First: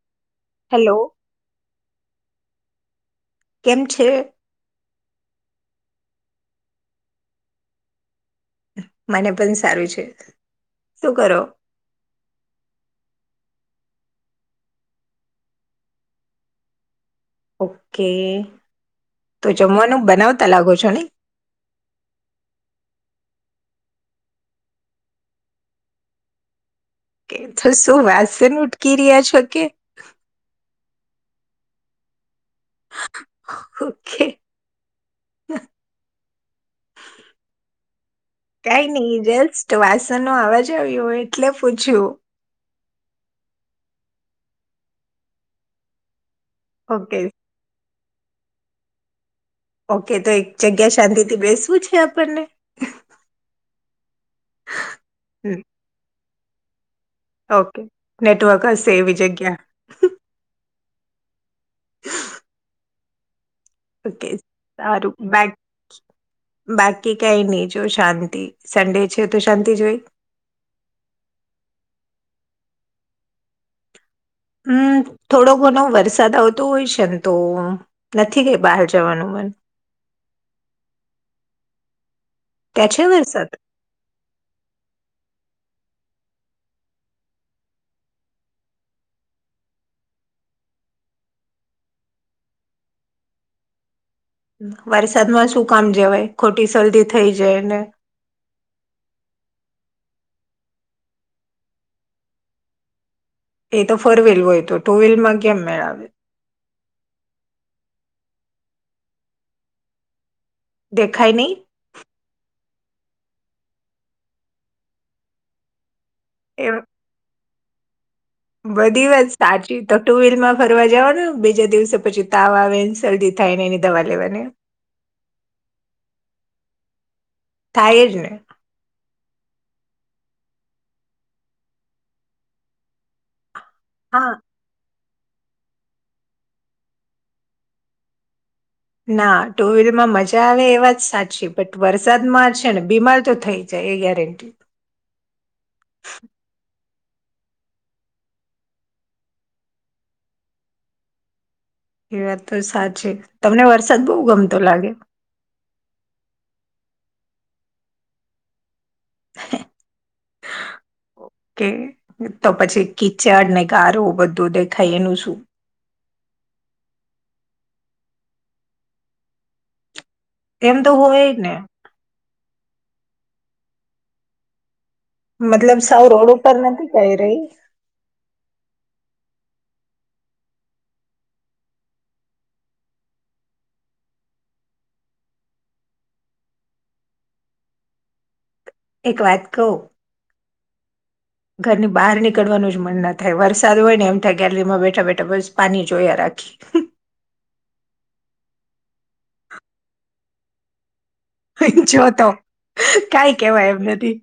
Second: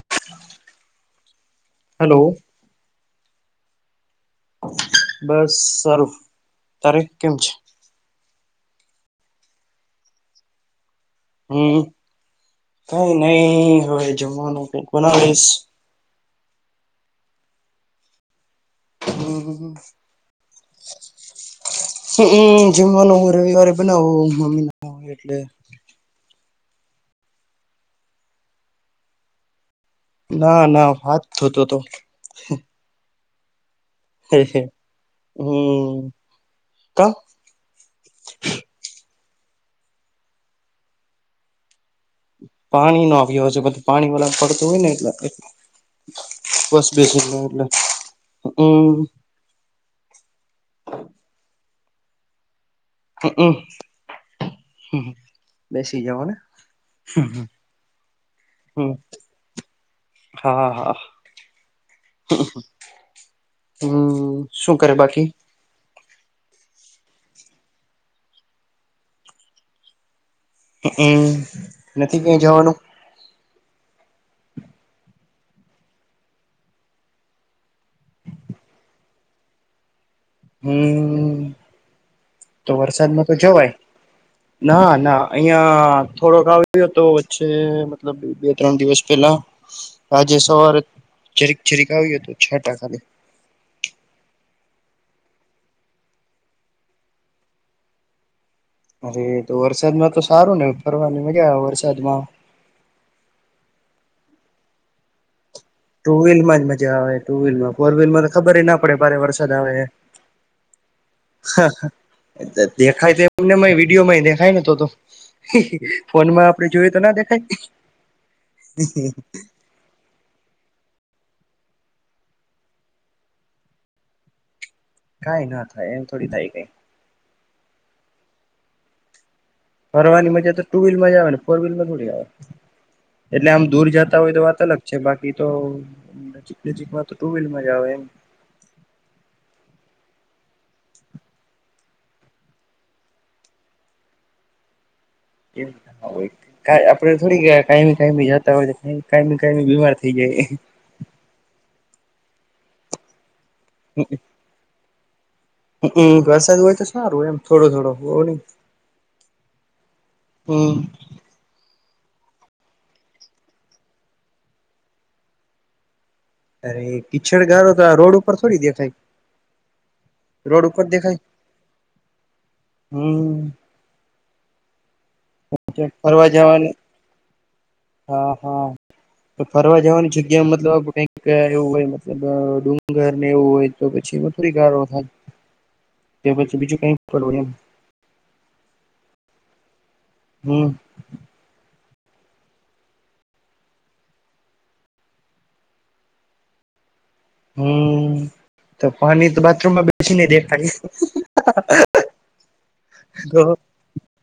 [unintelligible] Hello hello કેમ છે. બસ સારું તારીખ કેમ છે. મને પણ સારું છે શું કરો? હમ કઈ નઈ હવે જમવાનું કઈ. [unintelligible] ઓકે તો હમ જમવાનું બનાવતા લાગો છો ને. હમ! જમવાનું હું રવિવારે બનાવ મમ્મી ના એટલે. કે તો શું વાસન ઉટકી રહ્યા છો કે? ના ના હાથ ઘોતો હતો. [inaudible] [unintelligible] કઈ નઈ જેસ્ટ વાસણ નો અવાજ આવ્યો હોય એટલે પૂછ્યું. પાણી નો આવ્યો છેધું પાણી વાળા પડતું હોય ને એટલે. બસ બે ઓકે એટલે હમ. ઓકે તો એક જગ્યા શાંતિથી બેસવું છે આપણને. હમ હ હમ, બેસી જાઓ ને. ઓકે નેટવર્ક હસે હમ એવ જગ્યા. હા હા! ઓકે હમ શું કરે સારું બાકી? બા બાકી કઈ નહી જો શાંતિ સંડે છે તો શાંતિ જોઈ. હમ નથી કં જવાનું? હમ થોડો ઘણો વરસાદ આવતો હોય છે ને તો. નથી કઈ બહાર જવાનું મન. હમ, તો ત્યાં છે વરસાદમાં તો વરસાદ જવાય. ના ના અહિયાં થોડોક આવ્યો હતો વચ્ચે મતલબ બે ત્રણ દિવસ પેલા. આજે સવારે જરીક જરીક આવ્યો હત છ ટાકાની. વરસાદમાં શું કામ જવાય ખોટી શરદી થઇ જાયને. અરે તો વરસાદમાં તો સારું ને ફરવાની મજા આવે વરસાદમાં. એ તો ફોર વ્હીલ હોય તો ટુ વ્હીલમાં કેમ મેળ આવે. ટુ વ્હીલ માં જ મજા આવે ટુ વ્હીલ માં. ફોર વ્હીલમાં તો ખબર ના પડે ભારે વરસાદ આવે. દેખાય નહી હા હા! દેખાય તો એમને વિડીયોમાંય દેખાય નને તો. ફોન માં આપડે એ જોયું તો ના દેખાય. બધી વાત સાચી. તો ટુ વ્હીલ માં ફરવા જવાનું બીજા દિવસે પછી તાવ આવે ને શરદી થાયને એની દવા લેવાની. કઈ ના થાય એમ થોડી થાય કઈ. થાય જ ને. ફરવાની મજા તો ટુ વ્હીલમાં જ આવે ને ફોર વ્હીલમાં થોડી આવે. એટલે આમ દૂર જતા હા હોય તો વાત અલગ છે બાકી તો નજીક નજીક માં તો ટુ વ્હીલમાં જ આવે એમ. ના ટુ વ્હીલર માં મજા આવે એ વાત સાચી બટ વરસાદમાં છે ને બીમાર તો થઈ જ. જઈ એ ક્યારેક. એ હોય. કય આપડે થોડી કાયમી કાયમી જતા હોય કાયમી કાયમી બીમાર થઈ જાયે. એ વાત તો સાચી તમને વરસાદ બહુ ગમતો લાગે. હમ વરસાદ હોય તો સારુંય એમ થોડો થોડો બોવ નહી. [inaudible] હમ. કે તો પછી કીચડ ને ગારું બધું દેખાય એનું શું. અરે કીચડ ગારો તો આ રોડ ઉપર થોડી દેખાય. રોડ એમ ઉપર તો દેખાય હોય ને હમ. મતલબ સાવ ફરવા રોડ ઉપર જવાની નથી કહી રહી. હા હા. તો ફરવા જવાની જગ્યા મતલબ કઈક એવું હોય મતલબ ડુંગર ને એવું હોય.. તો પછી વપરી કાઢવાનું કે પછી બીજું કઈ ખોલવું એમ. એક વાત કઉ. હમ. ઘર ની બહાર નીકળવાનું જ મન ના થાય વરસાદ હોય ને એમ થાય ગેલરીમાં બેઠા બેઠા બસ પાની જોયા રા. [unintelligible] હમ તો પાણી તો બાથરૂમમાં બેસીને દેખાય. હય જોતો કાંઈ તો કેવાય એમ નથી.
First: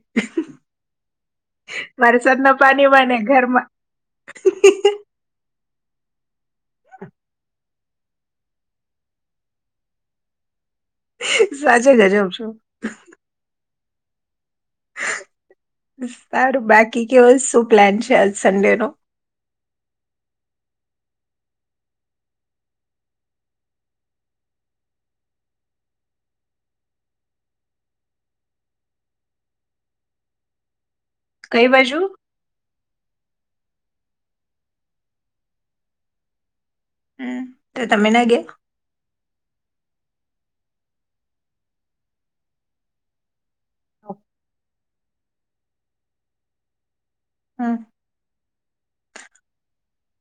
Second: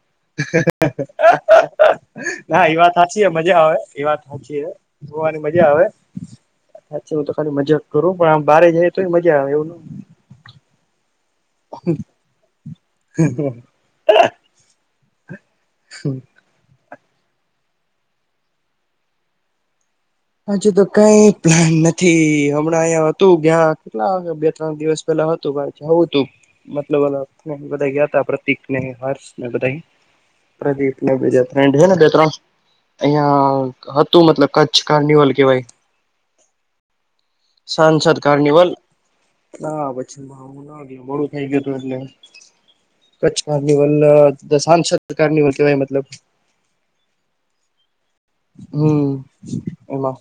વરસાદ ના એ પાની વાત માં ને સાચી હ મજા ઘરમાં. આવે એ વાત હોચી હે જોવાની મજા આવે હાચુ તો ખાલી મજ. કરુ પણ આમ બહારે જઈ તો મજા આવે એવું. સાચે ગજબ છો. હમ. સારું બાકી કેવો શું પ્લાન છે આ સંડે નો. હજુ તો કઈ પ્લાન નથી હમણાં અહીંયા હતું ગ્યાં કેટલા બે ત્રણ દિવસ. પેલા હતું બહાર જાઉ હતું. મતલબ બધાય ગ્યા તા પ્રતિક ને હર્ષ ને બધાય. પ્રદીપ ને બીજા કઈ ફ્રેન્ડ છે ને બાજુ બે ત્રણ અહિયાં હતું મતલબ કચ્છ. કાર્નિવલ કેવાય હમ તો તમે સાંસદ ના ગયા કાર્નિવલ. ના પછીમાં હું ના ગયો મોડું થઈ ગ્યુ તુ એટલે. કચ્છ કાર્નિવલ અ સાંસદ કાર્નિવલ કેવાય મતલબ. હા. હમ એમાં.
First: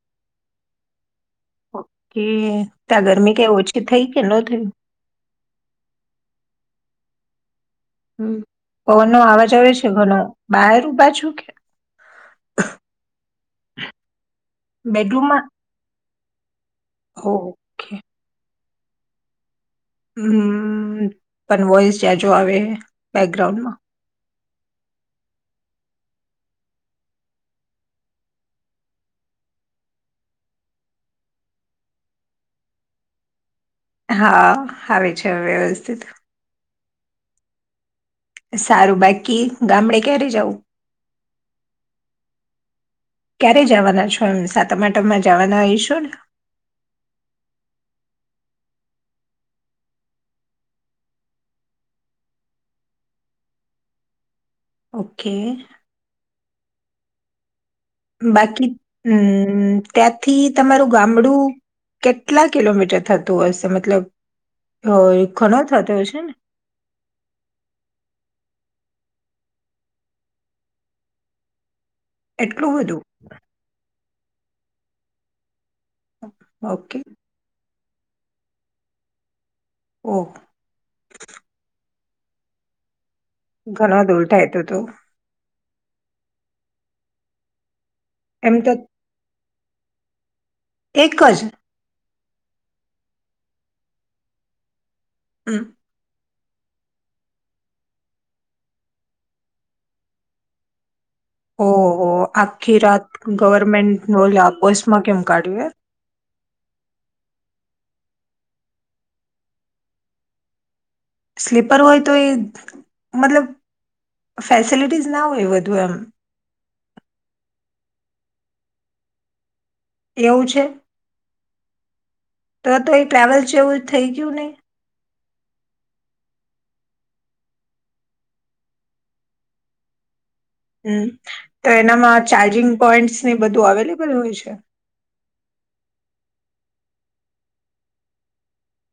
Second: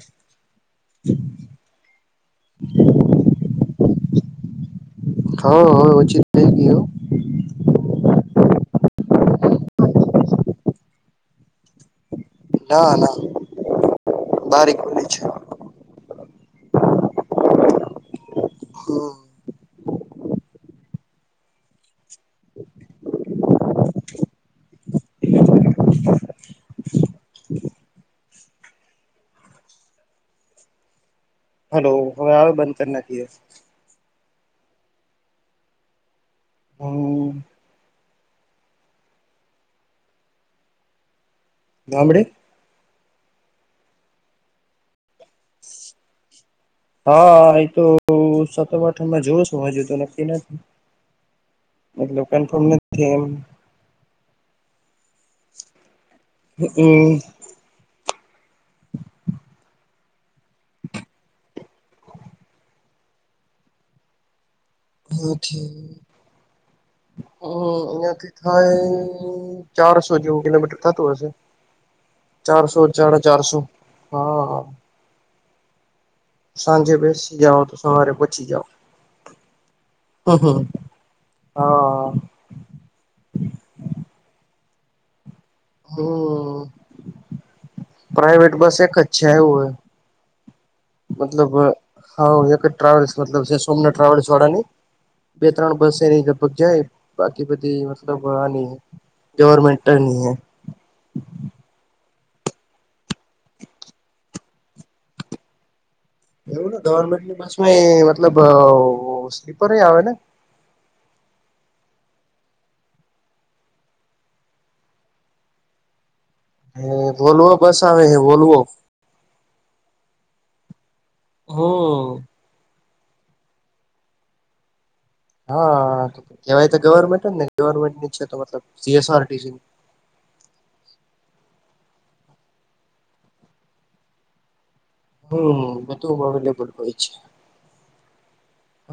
કે ત્યાં ગરમી કેવું? ઓછી થઈ કે ન થઈ? હ હ ઓચિત થઈ ગીયું. હમ. પવન નો અવાજ આવે છે ઘનો. બહાર પાછું ના ના બારીક બે છે હોવ. હમ. હમ પણ વોઇસ જાજો આવે બેકગ્રાઉન્ડમાં. [unintelligible] હલો હવે આવ બંધ કર નાખીએ. હા આવે છે હવે વ્યવસ્થિત. હમ. સારું બાકી ગામડે ક્યારે જવું? ગામડે ક્યારે જવાના છો? સાતામાટામાં જવાના એ ઇચ્છું ન હા એ તો સત પાઠણમાં જોવ છું હજુ તો નક્કી ન મતલબ [unintelligible] કેમ? ઓકે. હમ-અ બાકી હમ ત્યાંથી તમારું ગામડું કેટલા કિલોમીટર થતું હશે મતલબ? અ ઘણો થતો હછ-હમ- હશે ને અઈયાથી થાય ચારસો જેવું કિલોમીટર થતું હશે. એટલું ચારસો બધું ચાડા ચારસો. હા. સાંજે ઓકે બેસી જાઓ તો સવારે પછી જાઓ. ઓહ હમ-હ હ ઘણો દુલટાય તો તું હમ. એમ પ્રાઈવેટ તો બસ એક જ છે એવું હોય. એક જ મતલબ હા સોમનાથ ટ્રલ્સ વાળા ની બે હમ ત્રણ બસ એની લગભગ જાય. બાકી બધ મતલબ આ ન ગવરમન્ટ ન એ. ઓહ આખી રાત ગવર્મેન્ટ નો લેબોસ્ટમાં કેમ કાઢ્યું. એવું ને ગવર્મેન્ટની બસમાં મતલબ સ્લીપર આવે ને. સ્લીપર હોય તો એ મતલબ ફેસિલિટીસ ના હોય બધુ એમ. હ બોલવો બસ આવે હે બોલવો. એવું છે. હ. તો તો એ ટ્રાવેલ છે એવું થઇ ગયું નહીં. હા કેવાય તો ગવર્મેન્ટ જ ને ગવર્મેન્ટ ની છે તો મતલબ સી એસઆરસી. હમ તો એનામાં ચાર્જિંગ પોઈન્ટસ ને બધું અવેલેબલ હોય છે. હમ બધું અવેલેબલ હોય છે.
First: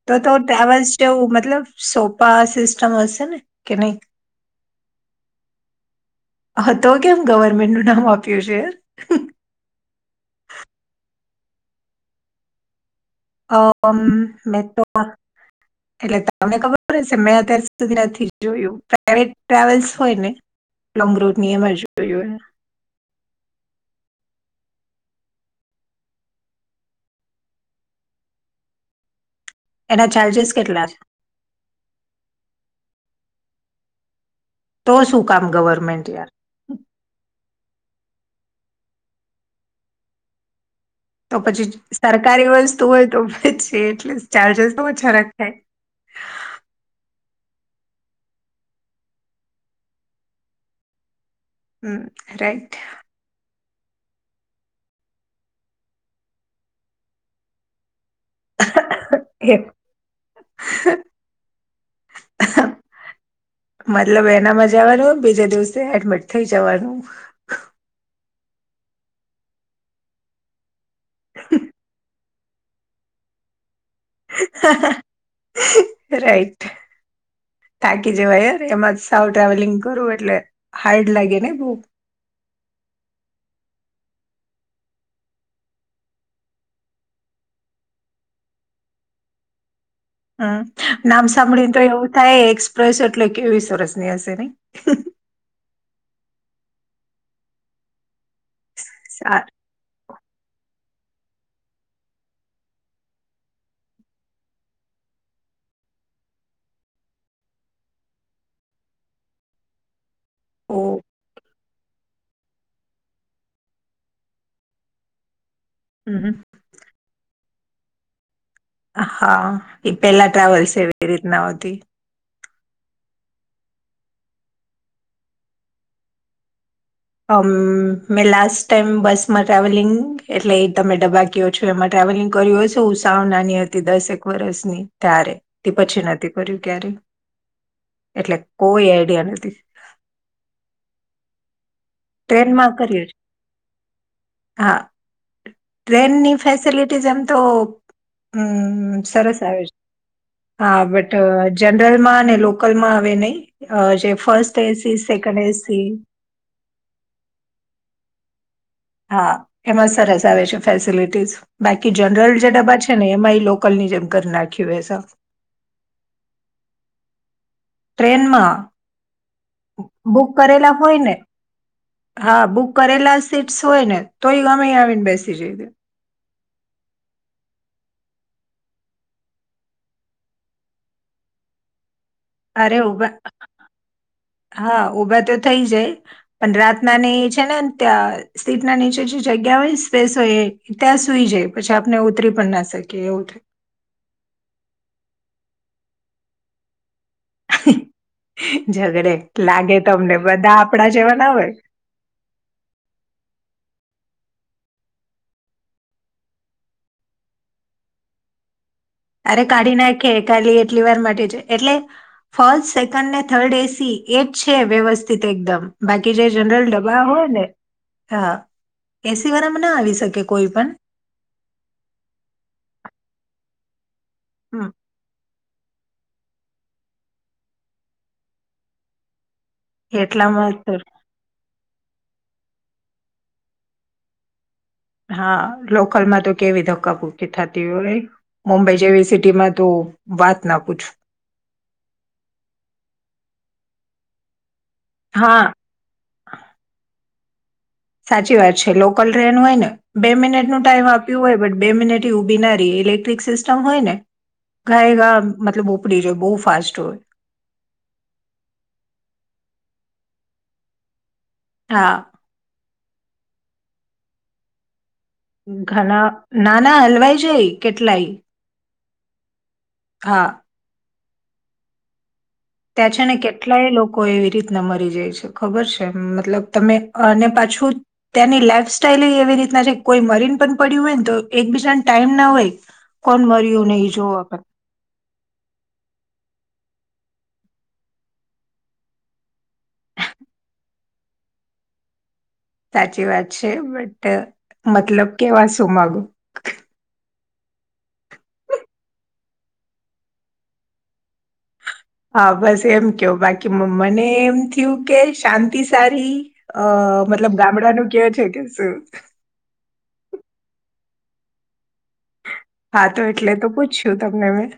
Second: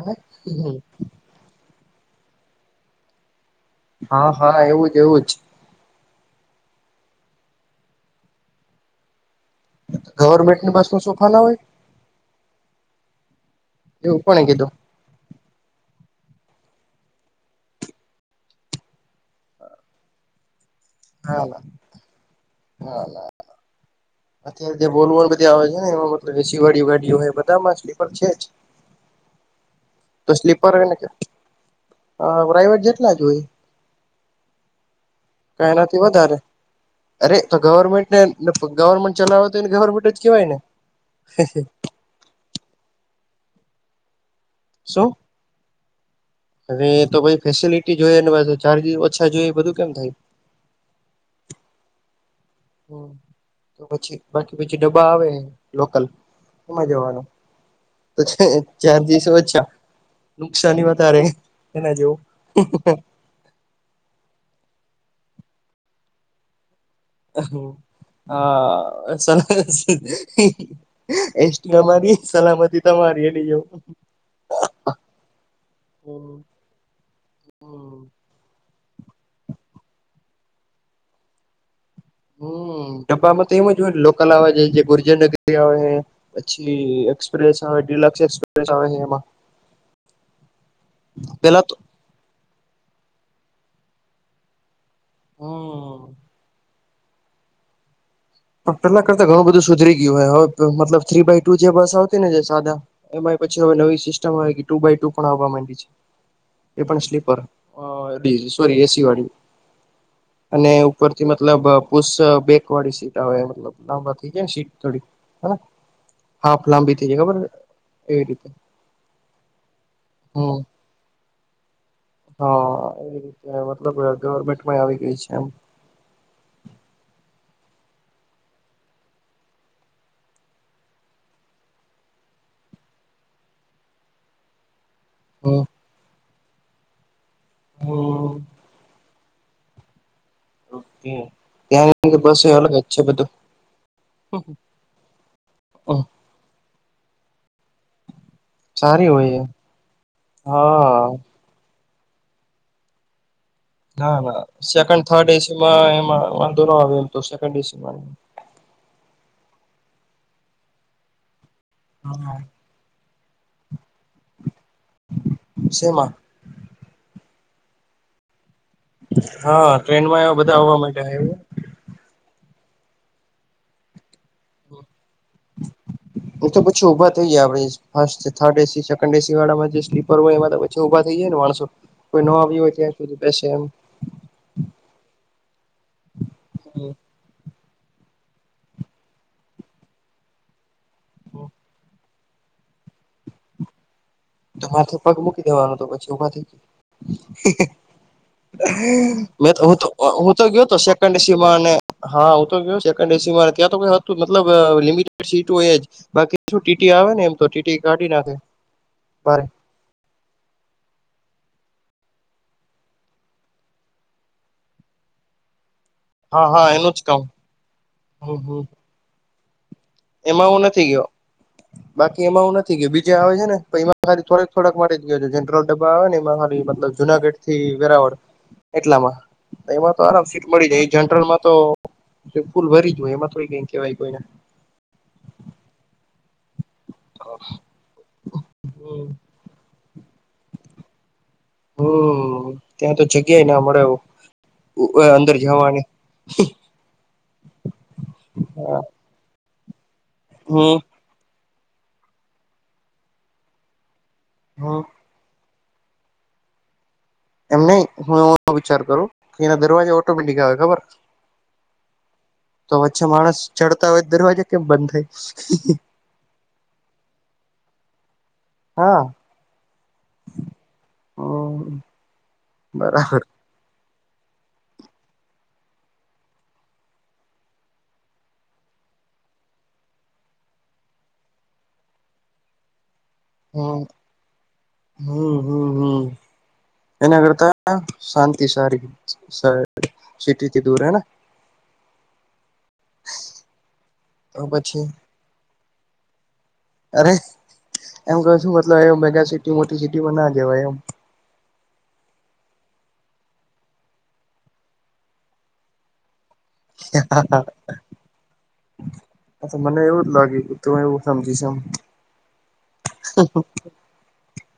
તો તો તવા જેવું મતલબ સોફા સિસ્ટમ હશે ને? કે નહી હા હા એવું જ એવું જ. હા તો કેમ ગવર્મેન્ટ નું નામ આપ્યું છે. ગવર્મેન્ટની બસ ન સોફા ના હોય. અ એવું કોણે મે કીધું તો. એટલે તમને ખબર હો છે મેં અત્યાર સુધી નથી જોયું. પ્રાઈવેટ ટ્રાવેલ્સ હોય ને લોંગ રૂટ ની ના એમજ જોયુંને. હા. અત્યારે જે બોલવલ બધી આવે છે ને એમાં મતલબ એસી વાળી ગાડીઓ હો બધા માં સ્લીપર છે જ. એના તો ચાર્જસ સ્લીપર કેટલા છે? ના કે હ પ્રાઈવેટ જેટલા જ હોય તો શું કામ કનાથી ગવર્મેન્ટ યાર વધારે. અરે તો ગવર્મેન્ટને ગવર્મેન્ટ ચલાવ તોને ગવર્મેન્ટ જ કેવાય ને. તો પછી સરકારી વસ્તુ હોય તો પછી એટલે ચાર્જસ તો ઓછા રકાય ખાય અને એ તો પછી ફેસિલિટી જોઈ નેછ ચાર્જસ ઓછા જોઈ બધું કેમ થાય હમ રાઈટ. હ તો પછી બાકી પછી ડબ્બા આવે લોકલ. સમમાં જવાનું. તો ચાર્ દસો એ અછા નુકસાની વધારે એના જેવ. મતલબ એનામાં જવાનું બીજા દિવસે એડમિટ થઈ જવાનું હા એન્ટ્રી અમારી સલામતી તમારી એ ન એવ હમ રાઈટ હમ તાકી જવાય યાર એમાં સાવ ટ્રાવેલિંગ કરવું એટલે હાર્ડ લાગે ને બહુ હમ્મ ડબ્બામાં તો એમ જ હોય લોકલ આવે છે જે ગુર્જર નગરી આવે પછી એક્સપ્રેસ આવે ડિલક્ષ એક્સપ્રેસ આવે છે એમાં હમ્મ નામ સાંભળી ને તો એવું થાય એક્સપ્રેસ એટલે કે કેવી સરસ ની હશે નહી હમ્મ પણ પેલા કરતા ઘણું સારું બધું સુધરી ગયું હોય હવે મતલબ થ્રી બાય ટુ જે બસ આવતી ને જે સાદા એમાંય પછી હવે નવી સિસ્ટમ આવે કે ટુ બાય ટુ પણ આવવા માંડી છે એ પણ સ્લીપર ડી સોરી એસી વાળી અને ઓ, ઉપરથી મતલબ પુષ બેક વાળી સીટ હ મતલબ લાંબા થઇ જાય ને સીટ થોડી હ હમ્મ હમ્મ હાફ લાંબી થઈ જાય ખબર એવી રીતે હા એ પેલા હમ ટ્રાવેલ્સ છે એ રીતના આવતી હા એ રીતે મતલબ ગવર્મેન્ટમાં આવી ગઈ છે એમ અમમ મેં લાસ્ટ ટાઈમ બસમાં ટ્રાવેલિંગ એટલે તમે ડબા એમાં ટ્રાવેલિંગ કર્યું હશે ઉ સાવ નાની હતી દસક વરષની ત્યારે હ તે પછી નથી કર્યું ક્યારે હમ એટલે કોઈ આઈડિયા નથી ત્યાં કે બસ અલગ ટ્રેનમાં જ છે કર્યું બધું હા ટ્રેનની ફેસિલિટીઝ એમ તો હમ્મ સારી સરસ હોય આવે છે હા બટ જનરલ માં અને લોકલમાં આવે નહી અ જે ના ના first AC second third AC એસીમાં એ વાંધો નો એમ તો સેકન્ડ એસીમાં હા એમાં સરસ આવે છે ફેસિલિટીસ બાકી જનરલ જે ડબ્બા છે ને એમાં લોકલ ની જેમ કરી નાખ્યું હસ સેમા ટ્રેનમાં હા ટ્રેનમાં બુક આવા બધા કરેલા આવવા હોય માટે ને આવ હા બુક કરેલા સીટ્સ હોય ને તોય ગમે આવીને બેસી જઈ દે એ તો પછી ઊભા થઈ જાય આપણે હર્ થર્ડ એસી સેકન્ડ એસી વાળામાં જે સ્લીપર હોય એમાં બચછે ઊભા થઈ જાય ને માણસો કોઈ ન આવી હોય અરે ત્યાં ઉભા સુધી બેસે એમ હા ઉભા તો થઈ જાય પણ રાતના ને છે ને ત્યાં સીટના ના નીચે જે જગ્યા હોય ને સ્પેસ હોય એ ત્યાં સુઈ જાય પછી આપને ઉતરી પણ નાસે કે ઉઠે તો મારથી પગ મૂકી દેવાનું તો પછી ઉભા થઈ ગય ઝઘડે મે હું લાગે તમને હું તો બધા ગયો તો આપડા સેકન્ડ જેવા ના હોય સીમાને હા હું તો ગયો સેકન્ડ એસી ત્યાં તો ક હતું મતલબ લિમિટેડ સસી તો એજ બાકી શું ટીટી આવે ને એમ તો ટીટી કાઢી નાખે તરે ભારે કાઢી નાખે કાલી એટલી વાર માટે છે એટલે ફોલ્સ સેકન્ડ ને થર્ડ એસી એ જ છે વ્યવસ્થિત એકદમ બાકી જે હા હા જનરલ એનું ડબ્બા જ કામ હોય ને હા હમ હમ એસી વાળામાં ના આવી શકે કોઈ એમાં હુ પણ નથી ગયો બાકી એમાં હ નથી ગયો બીજે આવે છે ને થોક હમ થોડાક માટે જ ગયો છો જનરલ ડબ્બા આવે ને મતલબ જુનાગઢ થી વેરાવળ એટલામાં. એમાં તો આરામ સીટ એટલામાં મળી તો જાય એ જનરલમાં તો ફૂલ ભરી જ હોય એમાં થોડી કઈ કેવાય કોઈને. હા લોકલમાં તો કેવી ધક્કાબુકી થતી હોય મુંબઈ જેવી સિટીમાં તો વાત ના પૂછું. હમ્મ ત્યાં તો જગ્યાય ના મળે અંદર હા જવાની. સાચી વાત છે લોકલ ટ્રેન હોય ને બે મિનિટ નું હમ ટાઈમ આપ બે મિનટ ઉભી ના રેય ઇલેક્ટ્રિક સિસ્ટમ હોય ને ગાય ગ મતલબ ઉપડી જો બહુ ફાસ્ટ હોય. એમ નહી હું વિચાર કરું કે એના દરવાજા ઓટોમેટિક આવે ખબર હા. તો વચ્ચે માણસ ચડતા હોય દરવાજે કેમ બંધ થાય. ઘણા ના ના હલવાઈ જાય કેટલાય. હા. હા. હમ્મ. તે છેને કેટ કેટલાય લોકો એવી રીતના મરી જાય છે ખબર છે મતલબ તમે અને પાછું ત્યાંની લાઈફ સ્ટાઈલ એવી રીતના છે કોઈ મરીન પણ પડ્યું હોય ને તો એકબીજાને ટાઈમ ના હોય. કોણ મર્યું નહી જો પણ. હમ્મ હમ્મ હમ્મ. એના કરતા શાંતિ સારી સારી. સિટીથી દૂર હૈ. સાચી વાત છે બટ પછી મતલબ કેવા શું માગો? અરે એમ ક શું મતલબ મેગા સિટી મોટી સિટી બ ના જવાય એમ. હા બસ એમ કેયો બાકી મને એમ થયું કે શાંતિ સારી. અ મતલબ હા ગામડાનું કેવ છે કે હા મને એવું જ લાગ્યું તું એવું સમજીશમ હા તો એટલે તો પૂછશું તમને મેં.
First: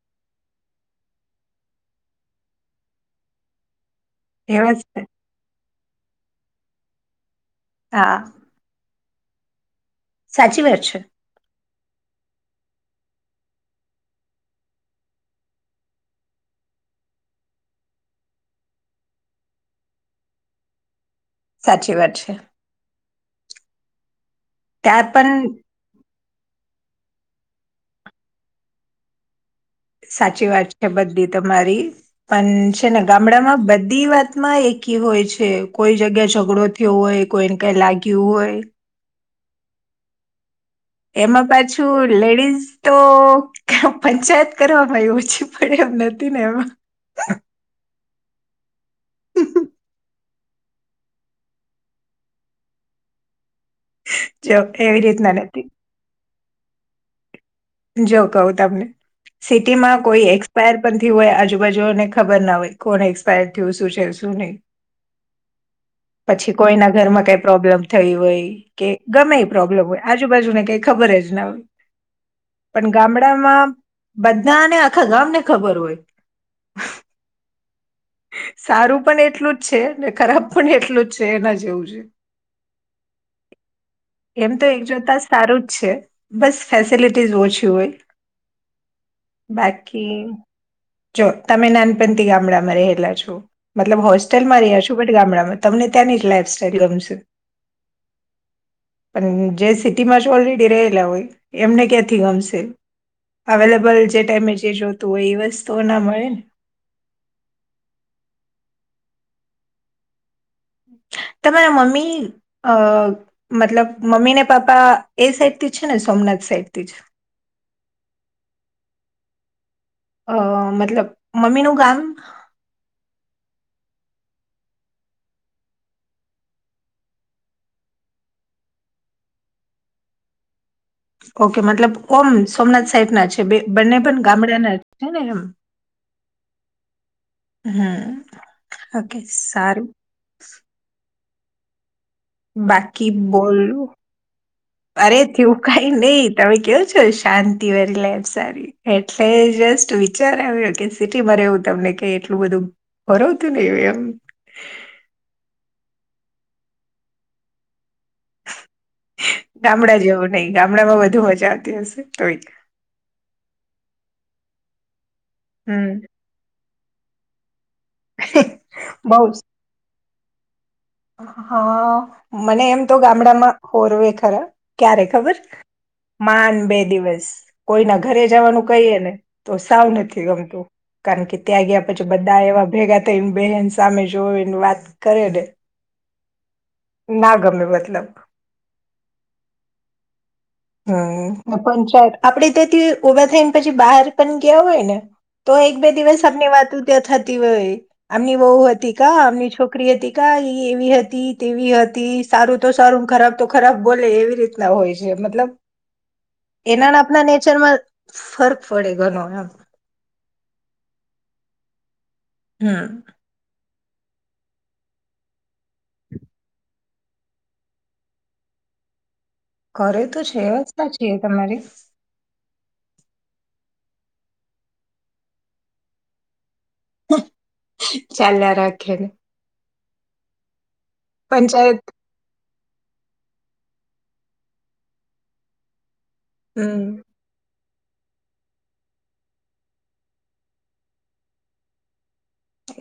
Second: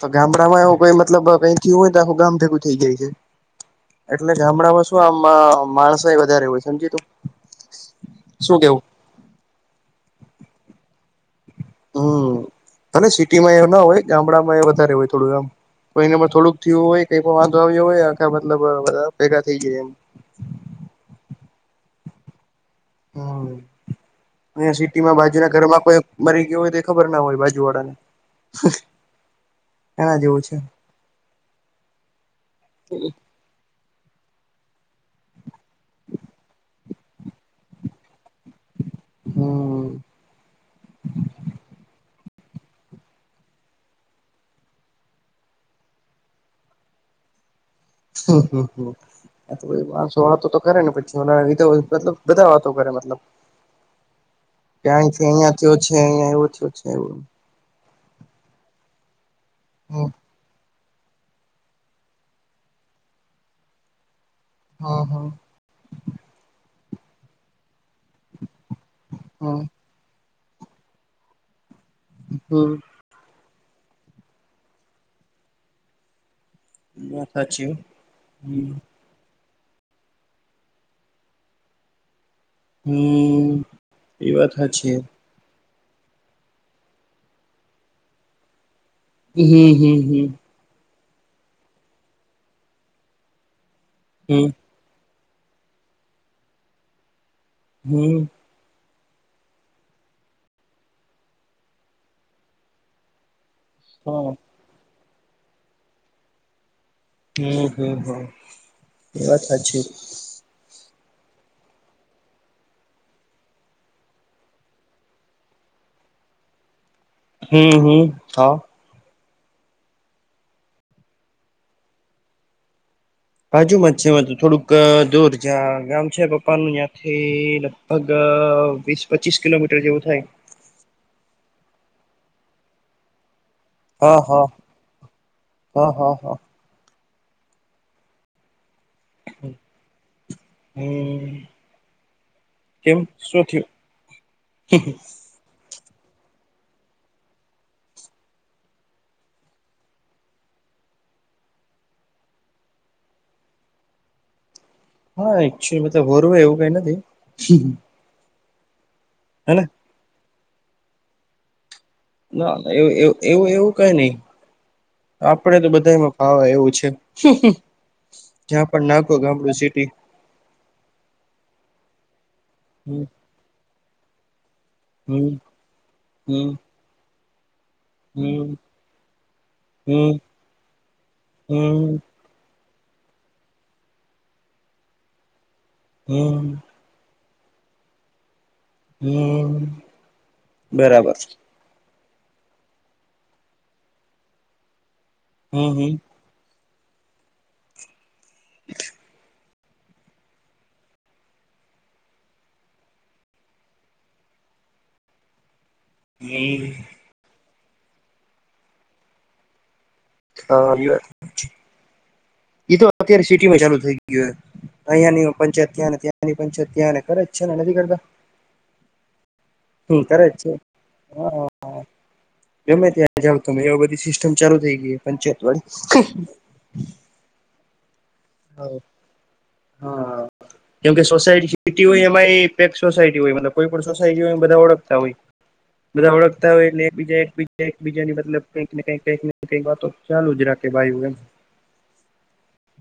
હ ગામડામાં એવું કઈ મતલબ કઈયું હોય તો આખું ગામ ભેગું થઈ જાય છે. એટલે એવા જ ગામડામાં શું ને આ માણસાઈ વધારે હોય હા. શું કેવું? સાચી વાર છે. હમ્મ અને સિટીમાં એ ના હોય ગામડામાં એ વધારે હોય થોડું આમ. કો એને થોડુંક થયું હોય કઈ પણ વાંધો આવ્યો હોય આખા મતલબ બધ ભેગા થઈ જાય એમ. સાચી વાત છે. હ અ સિટી ત્યાં માં પણ બાજુના ઘરમાં કોઈ મારી ગયો હોય તે ખબર ના હોય બાજુ વાળાને. એના જેવું સાચી વાત છે બધી તમારી પણ છે ને ગામડામાં બધી વાત. માં એકી હોય છે કોઈ જગ્યા ઝઘડો થયો હોય કોઈને કઈ લાગ્યું હોય. હમ્મ. એમાં પાછું લેડીઝ તો પંચાયત કરવામાં એ ઓછી પડે એમ નથી ને એમાં. હમ્મ હમ્મ. તો પાસો વાતો તો કરે ને પછીીધ મતલબ બધા વાતો કરે મતલબ જો એવી ક્યાંય રીતના અહિયાં નથી થયો છે અહિયાં એવું થયયો છે એવું જો કહું તમને સિટીમાં હમ કોઈ એક્સપાયર પણ થયું હોય આજુબાજુને ખબર ના હોય કોણ એક્સપાયર્ડ થયું શું છે શું નહી હા હા. પછી કોઈના ઘરમાં કઈ પ્રોબ્લેમ થય હોય કે ગમે એ હા પ્રોબ્લેમ હોય. આજુબાજુ ને કઈ ખબર જ હમ ગામડા માં બધા ને આખા ગામ ને ખબર હોય. એ સાચી. હમ સારું પણ એટલું જ છે ને ખરાબ પણ એટલું જ છે એના જેવું છે. હમ એ વાત એમ તો એક સાચી જોતા સારું જ છે બસ ફેસિલિટીઝ ઓછી હોય હ હમ હમ હ બાકી જો તમે નાનપથી ગામડામાં રહેલા છો મતલબ હમ હોસ્ટેલમાં રહ્યા છો ટ ગામડામાં તમને ત્યાંની જ લાઈફ સાઈલ ગમશે હમ પણ જે સિટી માં જ ઓલરેડી રહેલા હોય એમને ક્યાંથી ગમશે અવેલેબલ જે હા ટાઈમે જે જોતું હોય એ વસ્તુઓ ના મળે ને હમ હમ હમ એ વાત સાચી તમારા મમ્મી અ મતલબ મમ્મી ને પાપા એ સાઈડ થી જ છે ને સોમનાથ સાઈડ થી જ હમ હમ હ અ મતલબ મમીનુંું ગામ બાજુમાં જ છે તો થોડુંક દૂર જ ગામ છે પપ્પાનું ત્યાંથી લગભગ વીસ પચીસ કિલોમીટર જેવું થાય ઓકે મતલબ ઓમ સોમનાથ સાઈટ ના છે બંને પણ હા હા ગામડાના છે ને એમ હા હા હા હમ ઓકે સારું હમ કેમ બાકી શું થયું બોલું અરે થયું કઈ નહીિ તમે કેવો છો શાંતિ વરી લેબ સારી એટલે જસ્ટ વિચાર આવ્યો કે સિટીમાં રહેવું તમને કે એટલું બધું કર તો નને વમ હા એચલી મતલબ હોરુંય એવું કઈ નથી હેને ગામડા જેવું નહિ ગામડા માં વધુ મજા આવતી હશે તોય ના ના એવ એવું એવું કઈ નહી આપડે તો હમ બધામાં ફાવા એવું છે જ્યાં પણ બઉ નાખો જ ગામડું સિટી હા મને એમ તો હમ ગામડામાં હોરવે ખરા ક્યારે હમ ખબર હમ માન બે દિવસ કોઈના ઘરે હમ જવાનું કહીએ ને તો સાવ હમ નથી ગમતું કારણ કે ત્યાં ગયા હમ પછી બધા એવા ભેગા થઈને બહેન સામે જોવે એને વાત કરે ને હમ ના ગમે મતલબ હમ બરાબર હમ પણ સા આપડે તથી ભા થાયને પછી બહાર પણ ગયા હોય ને તો હમ એક બે હમ દિવસ અમની વાત ત્યાં થતી હોય અમની બહુ હતી કા અમની છોકરી ક હતી કા ઈ એવી હતી તેવી હતી સારું તો સારું ખરાબ તો ખરાબ બોલે એવી રીતે એટલા હોય છે મતલબ એનાના આપણા નેચરમાં ફર્ક પડે ઘણ એમ હા એ હમ તો અત્યારે સિટી માં ચાલુ થઈ ગ અહિયાયા ની પંચાયત ત્યાંને ત્યાંની પંચાયત ત્યાંને ખરે જ છે ને નથી કરતા હમ ઘરે તો કરે જ છે વ્યવસ્થા છે હા તમારી ગમે ત્યાં જાવ તમે એ બધી સિસ્ટમ ચાલુ થઈ ગઈ પંચાયત વાળી ચાલ વાળી રાખેને હા કેમકે સોસાયટી પંચાયત સટી હોય એ ે સોસાયટી હોય કોઈ પણ સોસાયટી હોય બધા ઓળખતા હોય બધા ઓળખતા ય હમ એકીજા એકજા એકબીજાની મતલબ કઈક કઈ કઈક કઈક વાતો ચાલુ જ રાખે ભું એમ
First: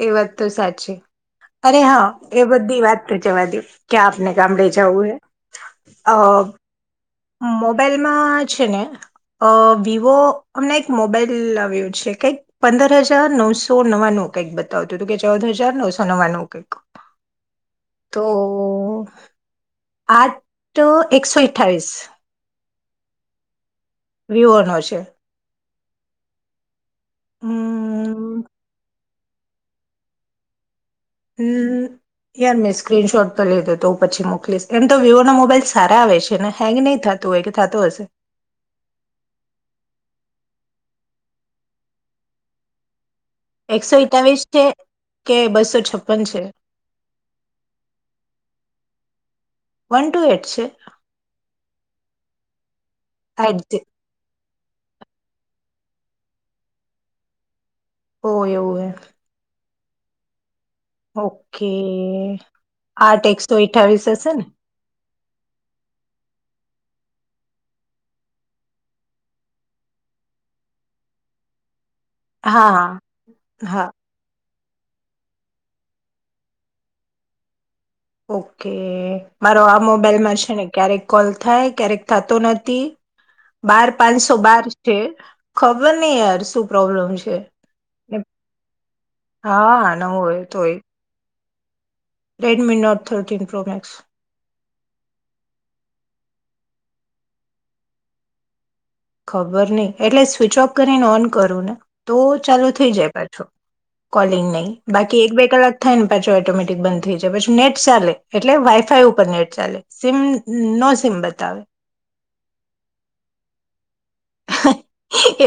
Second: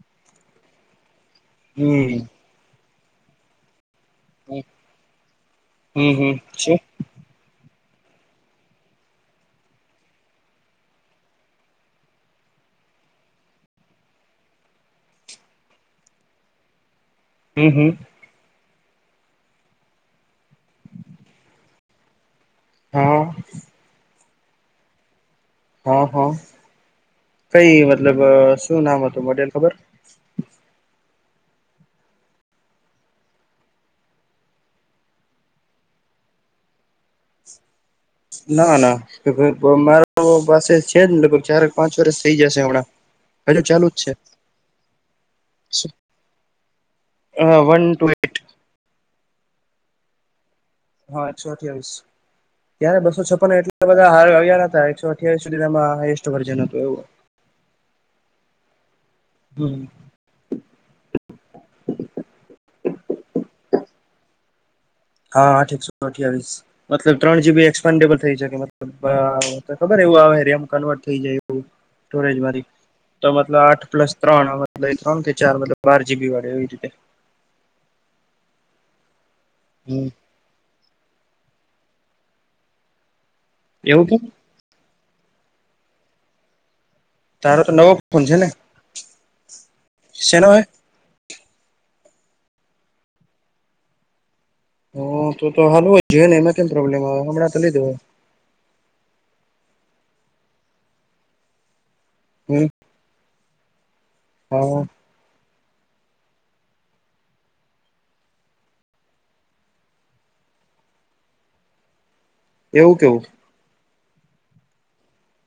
એ વાત તો સાચી અરે હા હમ એ બધી વાત તો જવા દઉ ક્યા આપને કામ લેચા હ હૈ અ છેી મોબાઈલમાં છે ને અ વિવો અમને એક મોબાઈલ લાવ્યો છે કઈક પંદર હજાર નવસો નવાનું કંઈક બતાવતું હતું કે ચૌદ હજાર નવસો નવાનું કઈક હમ હમ તો આઠ એકસો અઠ્ઠાવીસ હા વિવોનો છે હા હા કઈ મતલબ હમ શું નામ હતું મોડેલ ખબર એ યાર મેં સ્ક્રીનશોટ તો લીધે તો હું પછી મોકલીશ એમ તો વિવો ના મોબાઈલ સારા આવે છે ને હેંગ નહીં થાય તો હોય કે થતો હશે ના ના મારો પાસે છેને લગભગ ચાર પાંચ વર્ષ થઈ જશે હમણાં હજુ ચાલુ એકસો જ એકતાલીસ છે કે બસો છે છપન છે one two eight one two eight છે હા એકસો અઠવીસ યાર બસો છપન એટ એટલા હ અ્યા હતા એકસો અઠ્યાવીસ સુધી એમાં હસ્ટ વર્જન હતું એવું હો એ હોવે હમ ઓકે આઠ એકસો અઠાવીસ હશે ને હા આઠ એકસોો અઠ્યાવીીસ મતલબ ત્રણ જીબી એક્સપેન્ડેબલ થઈ શકે મતલબ ખબર એવું હ રેમ કન્વર્ટ થઈ જાય હા સ્ટરેજ હા તો મતલબ હા આઠ પ્લસ ત્રણ ત્રણ થી ચાર મતલબ બાર જીબી વાળે એવી રીતે ઓકે મારો આ હમ મોબાઈલ મારશે ને ક્યારેક કોલ થાય ક્યારેક થતો નથી બાર એવું કેમ પાંચસો બાર છે ખબર નહ યાર શું પ્રોબ્લેમ છે તારો તો નવો ફોન છે ને હા નવું હોય શેનો હે તોય Redmi not thirteen pro max હ તો હાલ હો જ ને એમાં કેમ પ્રોબ્લેમ આવે હમણાં તો લીધું હોય ખબર નહી એટલે સ્વચ ઓફ કરીને ઓન કરું ને તો હમ ચાલુ થઈ જાય પાછો કોલિંગ નહી હા બાકી એક બે કલાક થાય ને પાછો ઓટોમેટિક બંધ થઈ જાય પછી નેટ ચાલે એટલે વાઈફાઈ ઉપર નેટ ચાલે સીમ નો સિમ બતાવે એવું કેવું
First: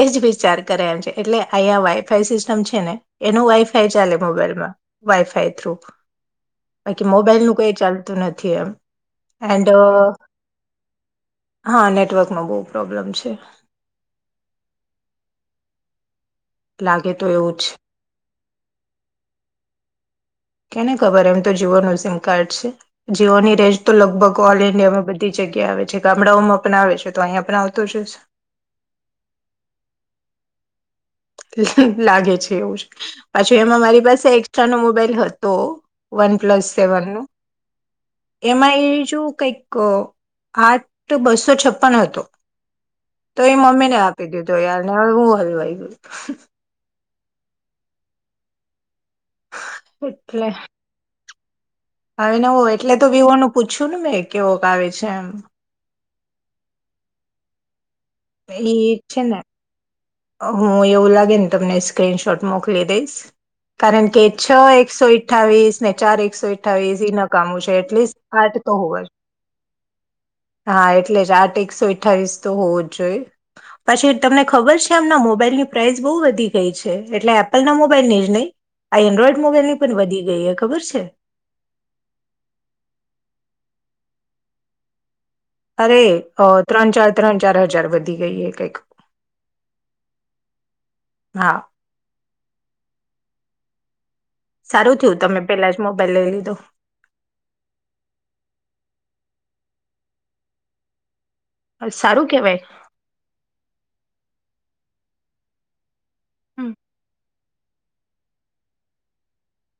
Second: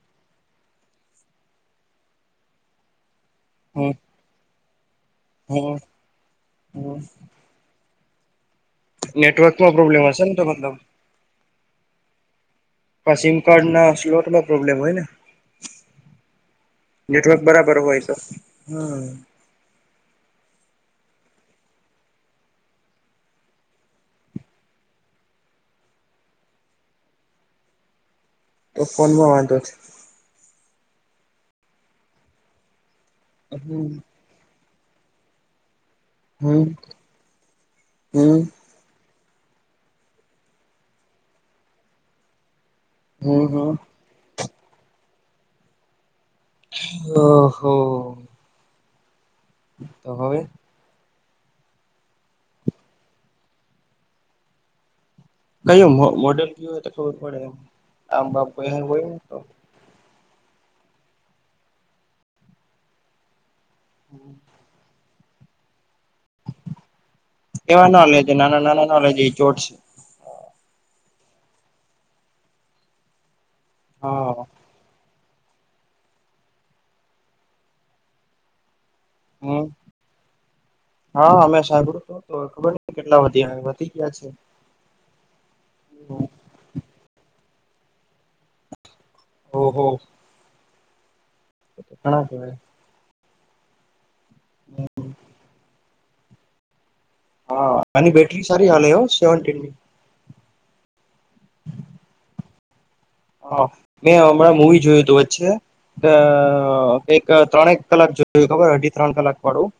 એજ વિચાર કરે એમ છે એટલે અહીયા વાઈફાઈ સિસ્ટમ છે ને એનો વાય હમ ચાલે મોબાઈલમાં વાઈફાઈ થ્રુ હમ બાકી મોબાઈલ નું કઈ ચાલ નથી એમ એન્ડ નેટવર્કમાં પ્રોબ્લેમ હશે ને તો મતલબ હા નેટવર્ક નો બહક સિમ કાર્ડ ના સ્લોટમાં પ્રોબ્લેમ હોયને લાગે તો નેટવર્ક એવું જ બરાબર હોય તો હ કેને ખબર એમ તો જીવો ન સિમ કાર્ડ છે જીઓની રેન્જ તો લગભગ ઓલ ઈન્ડિયામાં બધી જગ્યા આવે છે ગામડાઓમાં પણ આવે છે તો અહીિયાંયા પણ આવતું જ તો ફોન માં વાંધો છે લાગે છે એવું હમ પાછું એમાં મારી પાસે એકસ્ટ્રા નો મોબાઈલ હતો one hmm plus seven hmm hmm એમાં એજ કંઈક આઠ બસો છપ્પન હતો. તો એ હમ મમ્મી ને આપી દીધું યારને હવે હું હલ. ઓહ. હવે એટલે. આવેને હો એટલે તો વિ નું પૂછ્યું ને મેં કેવો ક આવે છે એમ. કયું મોડેલ કયું હોય તો ખબર પડે એ આમ બાપ એ હોયને છે તો. ને હું એવું લાગે ને તમને સ્ક્રીનશોટ મોકલી દઈશ કારણ કે છ એકસો અ્ઠાવીસ ને ચાર એકસો અઠ્ઠાવીસ ન કામું છે એવા ના લેજે એટલીસ્ટ આઠ નાના તો નાના હોવા ના જ. લેજે ચોટશે હા એટલે જ આઠ એકસો અઠવીસ તો હોવો જ જોઈએ પછી હા તમને ખબર છે. એમના મોબાઈલની પ્રાઇસ બહુ વધી ગઈ છે એટલે એપલ ના મોબાઈલ ને જ નહી. આ એન્ડ્રોઈડ હમ મોબાઈલ ની પણ વધી ગઈ હ ખબર છે. હા અમે સાહેબડો છો. તો ખબર છે કેટલા વધ્યા વધી ગયા છે. અરે ત્રણ ચાર ત્રણ ચાર હજાર વધી ગઈ એ કંઈક. ઓ હો. હા. ઘણા. સારું થયું તમે પેલા જ મોબાઈલ લઈ લીધો. હા અને બ બેટરી સારી હા હો સેવનનની. સારું કેવાય. હા મેં હમણાં મૂવી જોયું હતું વચ્ચે. હમ ત્રણેક કલાક જોય ખબર અઢી ત્રણ કલાક વાળું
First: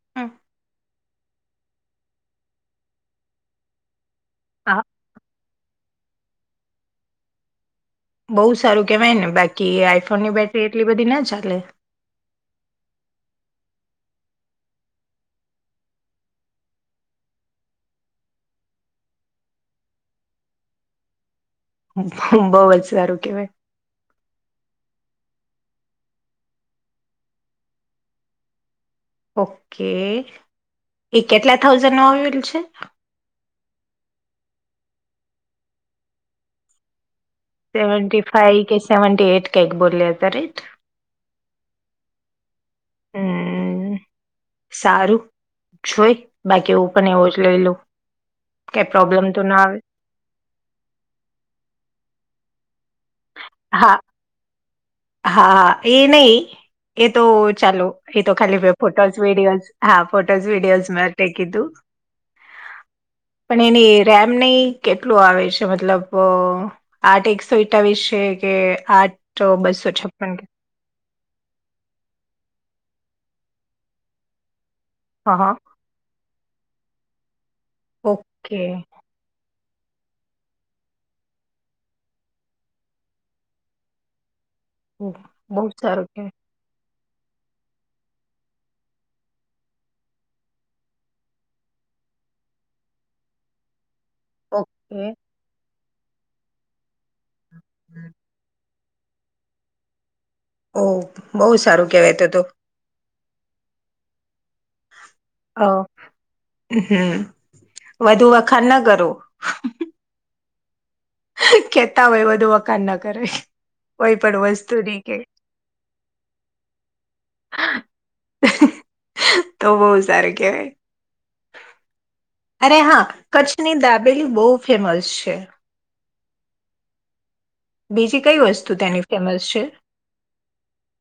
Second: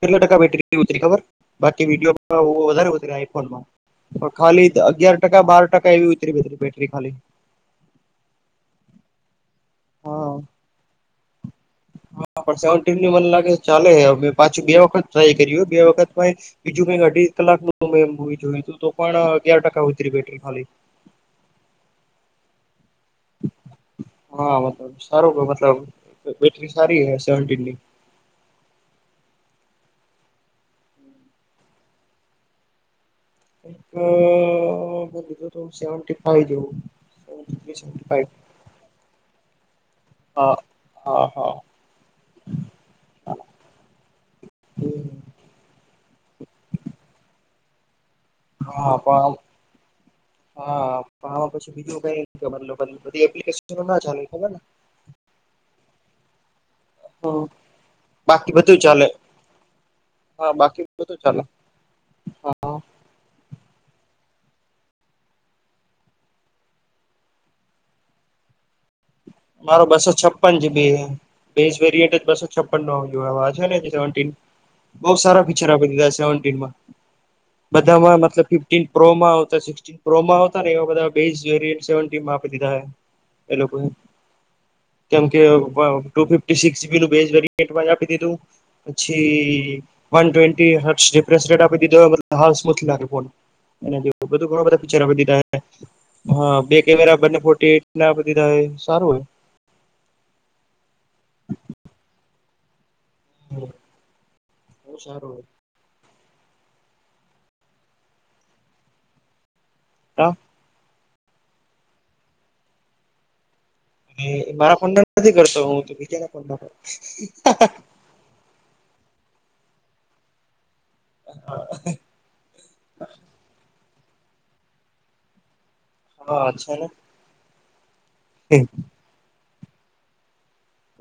કેટલા હમ. ટકા બેટરીતરી ખબર. બાકી વિડીયો વધ વધ આઈફોનમાં પણ ખાલી હા અગયાર ટકા બાર. ટકા એવી ઉતરી બે બેટરી ખાલી. બઉુ સારું કેવાય ને બાકી આઈફોન ની બેટરી એટલી બધી ના ચાલે. સેવટીનવ મ લાગે ચાલે મે પાછું બે વખત ટ્રાય કર્યું બે વખત બીજું કઈક અઢી કલાક મે જોયું તો પણ અગિયાર ટકા ઉતરી બેટરી ખાલી. બહુ જ સારું કેવાય. હા મતલબ સારું મતલબ બેટરી સારી હ સેવનટીન ની. ઓકે એ કેટલા થઉઝન્ડ નો આવેલ છે. એક મેધું સેવટી ફાઈવ લેવુ. સેવન્ટી ફાઈવ કે સેવન્ટી એટ ક એક બોલ્યા હતા રે. હા હા હા. હમ. સારું જોઈ બાકી એવું પણ એવું જ લઈ લઉ. કઈ હા પ્રોબ્લેમ પણ તો ના આવે હા પછી બીજું કઈ બદલો બ બધી એપ્લિક હા ના ચ ખબર ને. હા હા એ નહી. એ તો ચાલો એ તો બાકી ખાલી બધું ચાલે ફોટોસ વિડીયોઝ હા ફોટોસ હા બાકી વિડીયોઝ બધું ચાલે કીધું. હા. પણ એની રેમ નહ કેટલું આવે છે મતલબ. આઠ એકસો એકાવસ છે કે આઠ બસ મારો બસો છપ્પન બે વેરન્ટસો છપન નો આવ બ હા સારા હા ફીચર આપી દીધાેવ બધામાં મતલબ ફ ઓકે પ્રોમાતા સ પ્રોમા આવતા ને એવા બધા બે વે સેવ આપી દીધા હે. એ લોકો. કેમ કે બહુ સારું કે દીધું. પછી વન ટ્વેન્ટી હટ્ઞ રિફ્રેશ રેટ આપી દીધો હાઉ સ્મૂથ લાગે ફોન એ બધ ઘ બધા ફિકચર ઓકે બીધા હ બે કેમેરા બ ટે ના દીધા સારું હોય. ઓહ બહઉુ સારું કેવાય તો તો. બો સારું અ હમ વધુ વખાણ ના કરો હ કેતા હોય બધું વખાણ ના કરે કોઈ પણ મારા વસ્તુની ફોનમા કે નથી કરતો હું તો બીજાના ફોનમાં તો બહુ સારું કેવાય હા અરે હા કચ્છની દાબેલી બહુ ફેમસ છે. હા અચ્છા ને બીજી કઈ વસ્તુ ત્યાંની ફેમસ છે?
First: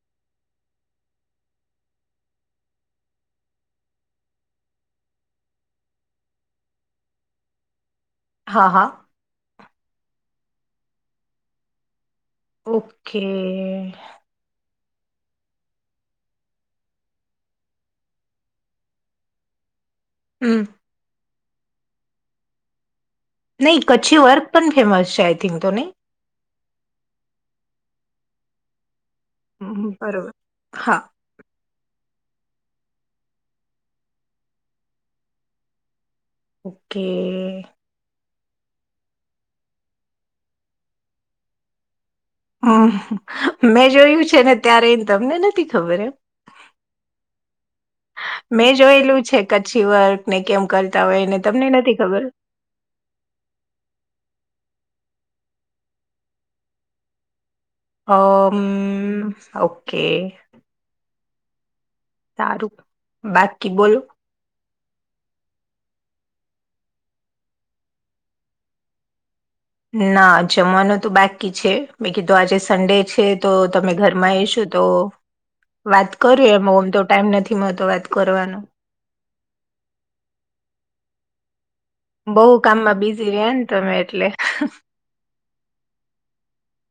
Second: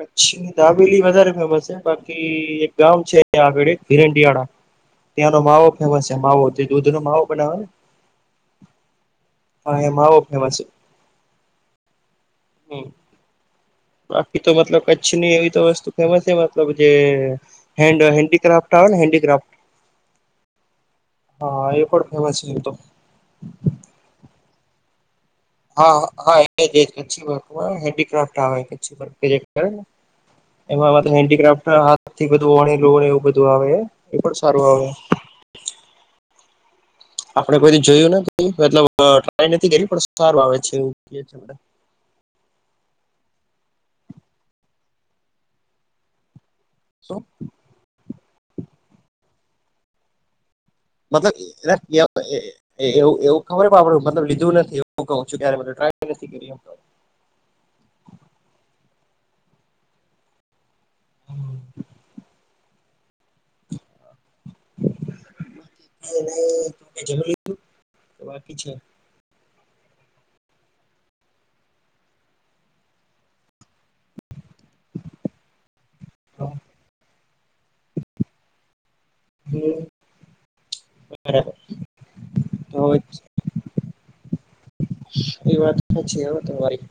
કચ્છ ની દાબેલી વધારે ફેમસ છે બાકી એક ગામ છે, આગળ હિરડિયાળા ત્યાંનો માવો ફેમસ છે માવો જે દૂધ નો માવો બનાવે ને હા હા હા એ માવો ફેમસ છે. ઓકે બાકી તો મતલબ કચ્છની એવી તો વસ્તુ ફેમસ છે મતલબ જે હેન્ડ હેન્ડીક્રાફ્ટ આવે ને હેન્ડીક્રાફ્ટ હમ હા એ પણ પણ ફેમસ છે તો ન કચ્છી વર્ક પણ ફેમસ છેય હા હા એજ એજ કચ્છી વર્ક હો હેન્ડીક્રાફ્ટ આવે કચ્છી વર્ક એ જ હા બરોબર એમાં હા તો હેન્ડીક્રાફ્ટ હા થી બધું વણીલું ને એવું બધું આવે એ પણ સારું આવે. ઓકે. આપડે કોઈ દી જોયું નથી મતલબ ટ્રાય નથી કરી પણ સારું આવે છે એવું. હમ મેં જોયું છે ને ત્યારે એ તમને નથી ખબર એમ. શું? મેં જોયેલું છે કચ્છી વર્ક ને કેમ કરતા હોય મતલબ ને તમને નથી એના ખબર. એવું એવું ખબર આપડે મતલબ લીધું નથી એવું કહું છું ટ્રાય નથી. હ ઓકે. સારું બાકી બોલો. જમી લીધું બાકી છે? ના જમવાનો તો બાકી છે મે કીધું આજે સન્ડે છે તો તમે ઘરમાં એ શું તો. [inaudible] વાત કરુ એમ ઓમ તો ટાઈમ નથી મળતો વાત કરવાનો. હમ. બરાબર. બઉ તો કામમાં બિઝી રહ્યા ને તમે એટલે. એ વાત તો છે હો તમારી.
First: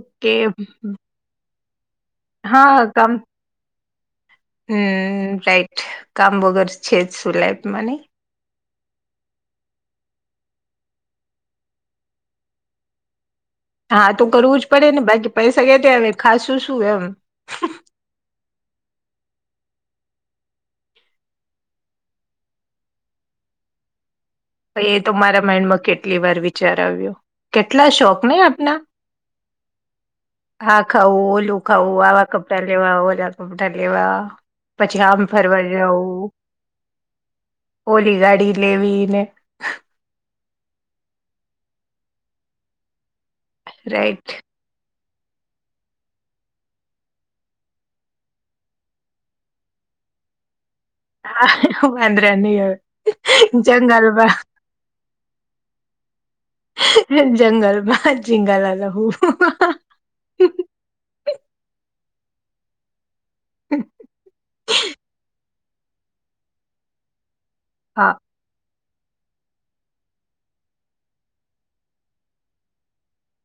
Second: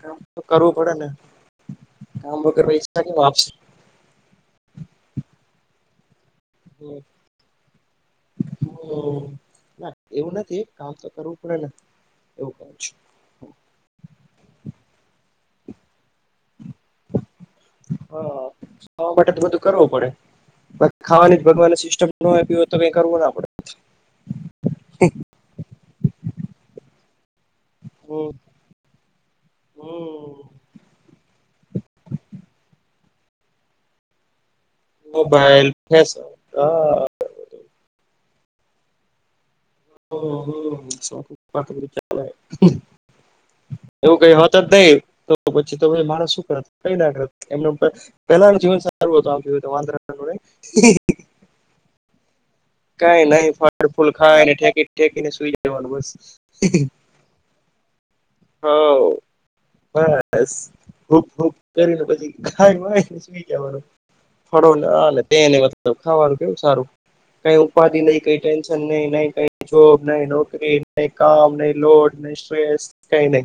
કામ તો કરવું પડે ને. કામ વગર હા પૈસા કામ કેમ આવશે? હમ રાઈટ કામ વગર છે જ શું લાઈફમાં ની ના એવું નથી કામ તો કરવું પડે ને એવું કવુ છુ. હા તો કરવું જ પડે ને બાકી પૈસા ક્યાંથી આવે ખાસું શું એમ. હા ખાવા માટે તો બધું કરવું પડે બાકી ખાવાની જ ભગવાનને સિસ્ટમ ન આપી હોય તો કઈ કરવું ના પડે. એ તો મારા માઇન્ડમાં કેટલી વાર વિચાર આવ્યો કેટલા શોખ હમ નઈ આપના. હમ. હા ખાવું ઓલું ખાવું આવા કપડાં લેવા ઓલા કપડાં લેવા. પછી આમ ફરવા મોબાઈલ ફેશન જવું. હા ઓલી ગાડી લેવી ને. એવું રાઈટ કઈ હ તો દઈ તો પછી તો મારા શું કરે કઈ ના કરે એમ. પેલાનું જીવન સારું હતું આમ [unintelligible] [unintelligible] કાઈ નઈ ફળ ફૂલ જંગલમાં ખાયને ઠેકી ઠેકીને સુઈ જવાનું બસ. જંગલમાં જીંગા લાલા હવ હું બસ હૂબ હૂબ કરીને પછી ખાય [unintelligible] [unintelligible] ફળો ને આ ને તેને મતલબ ખાવાનું કેવું સારું કઈ ઉપાધિ હા નઈ કઈ ટેન્શન નહી નઈ કઈ જોબ નઈ નોકરી નઈ કામ નઈ લોડ નઈ સ્ટ્રેસ કઈ નઈ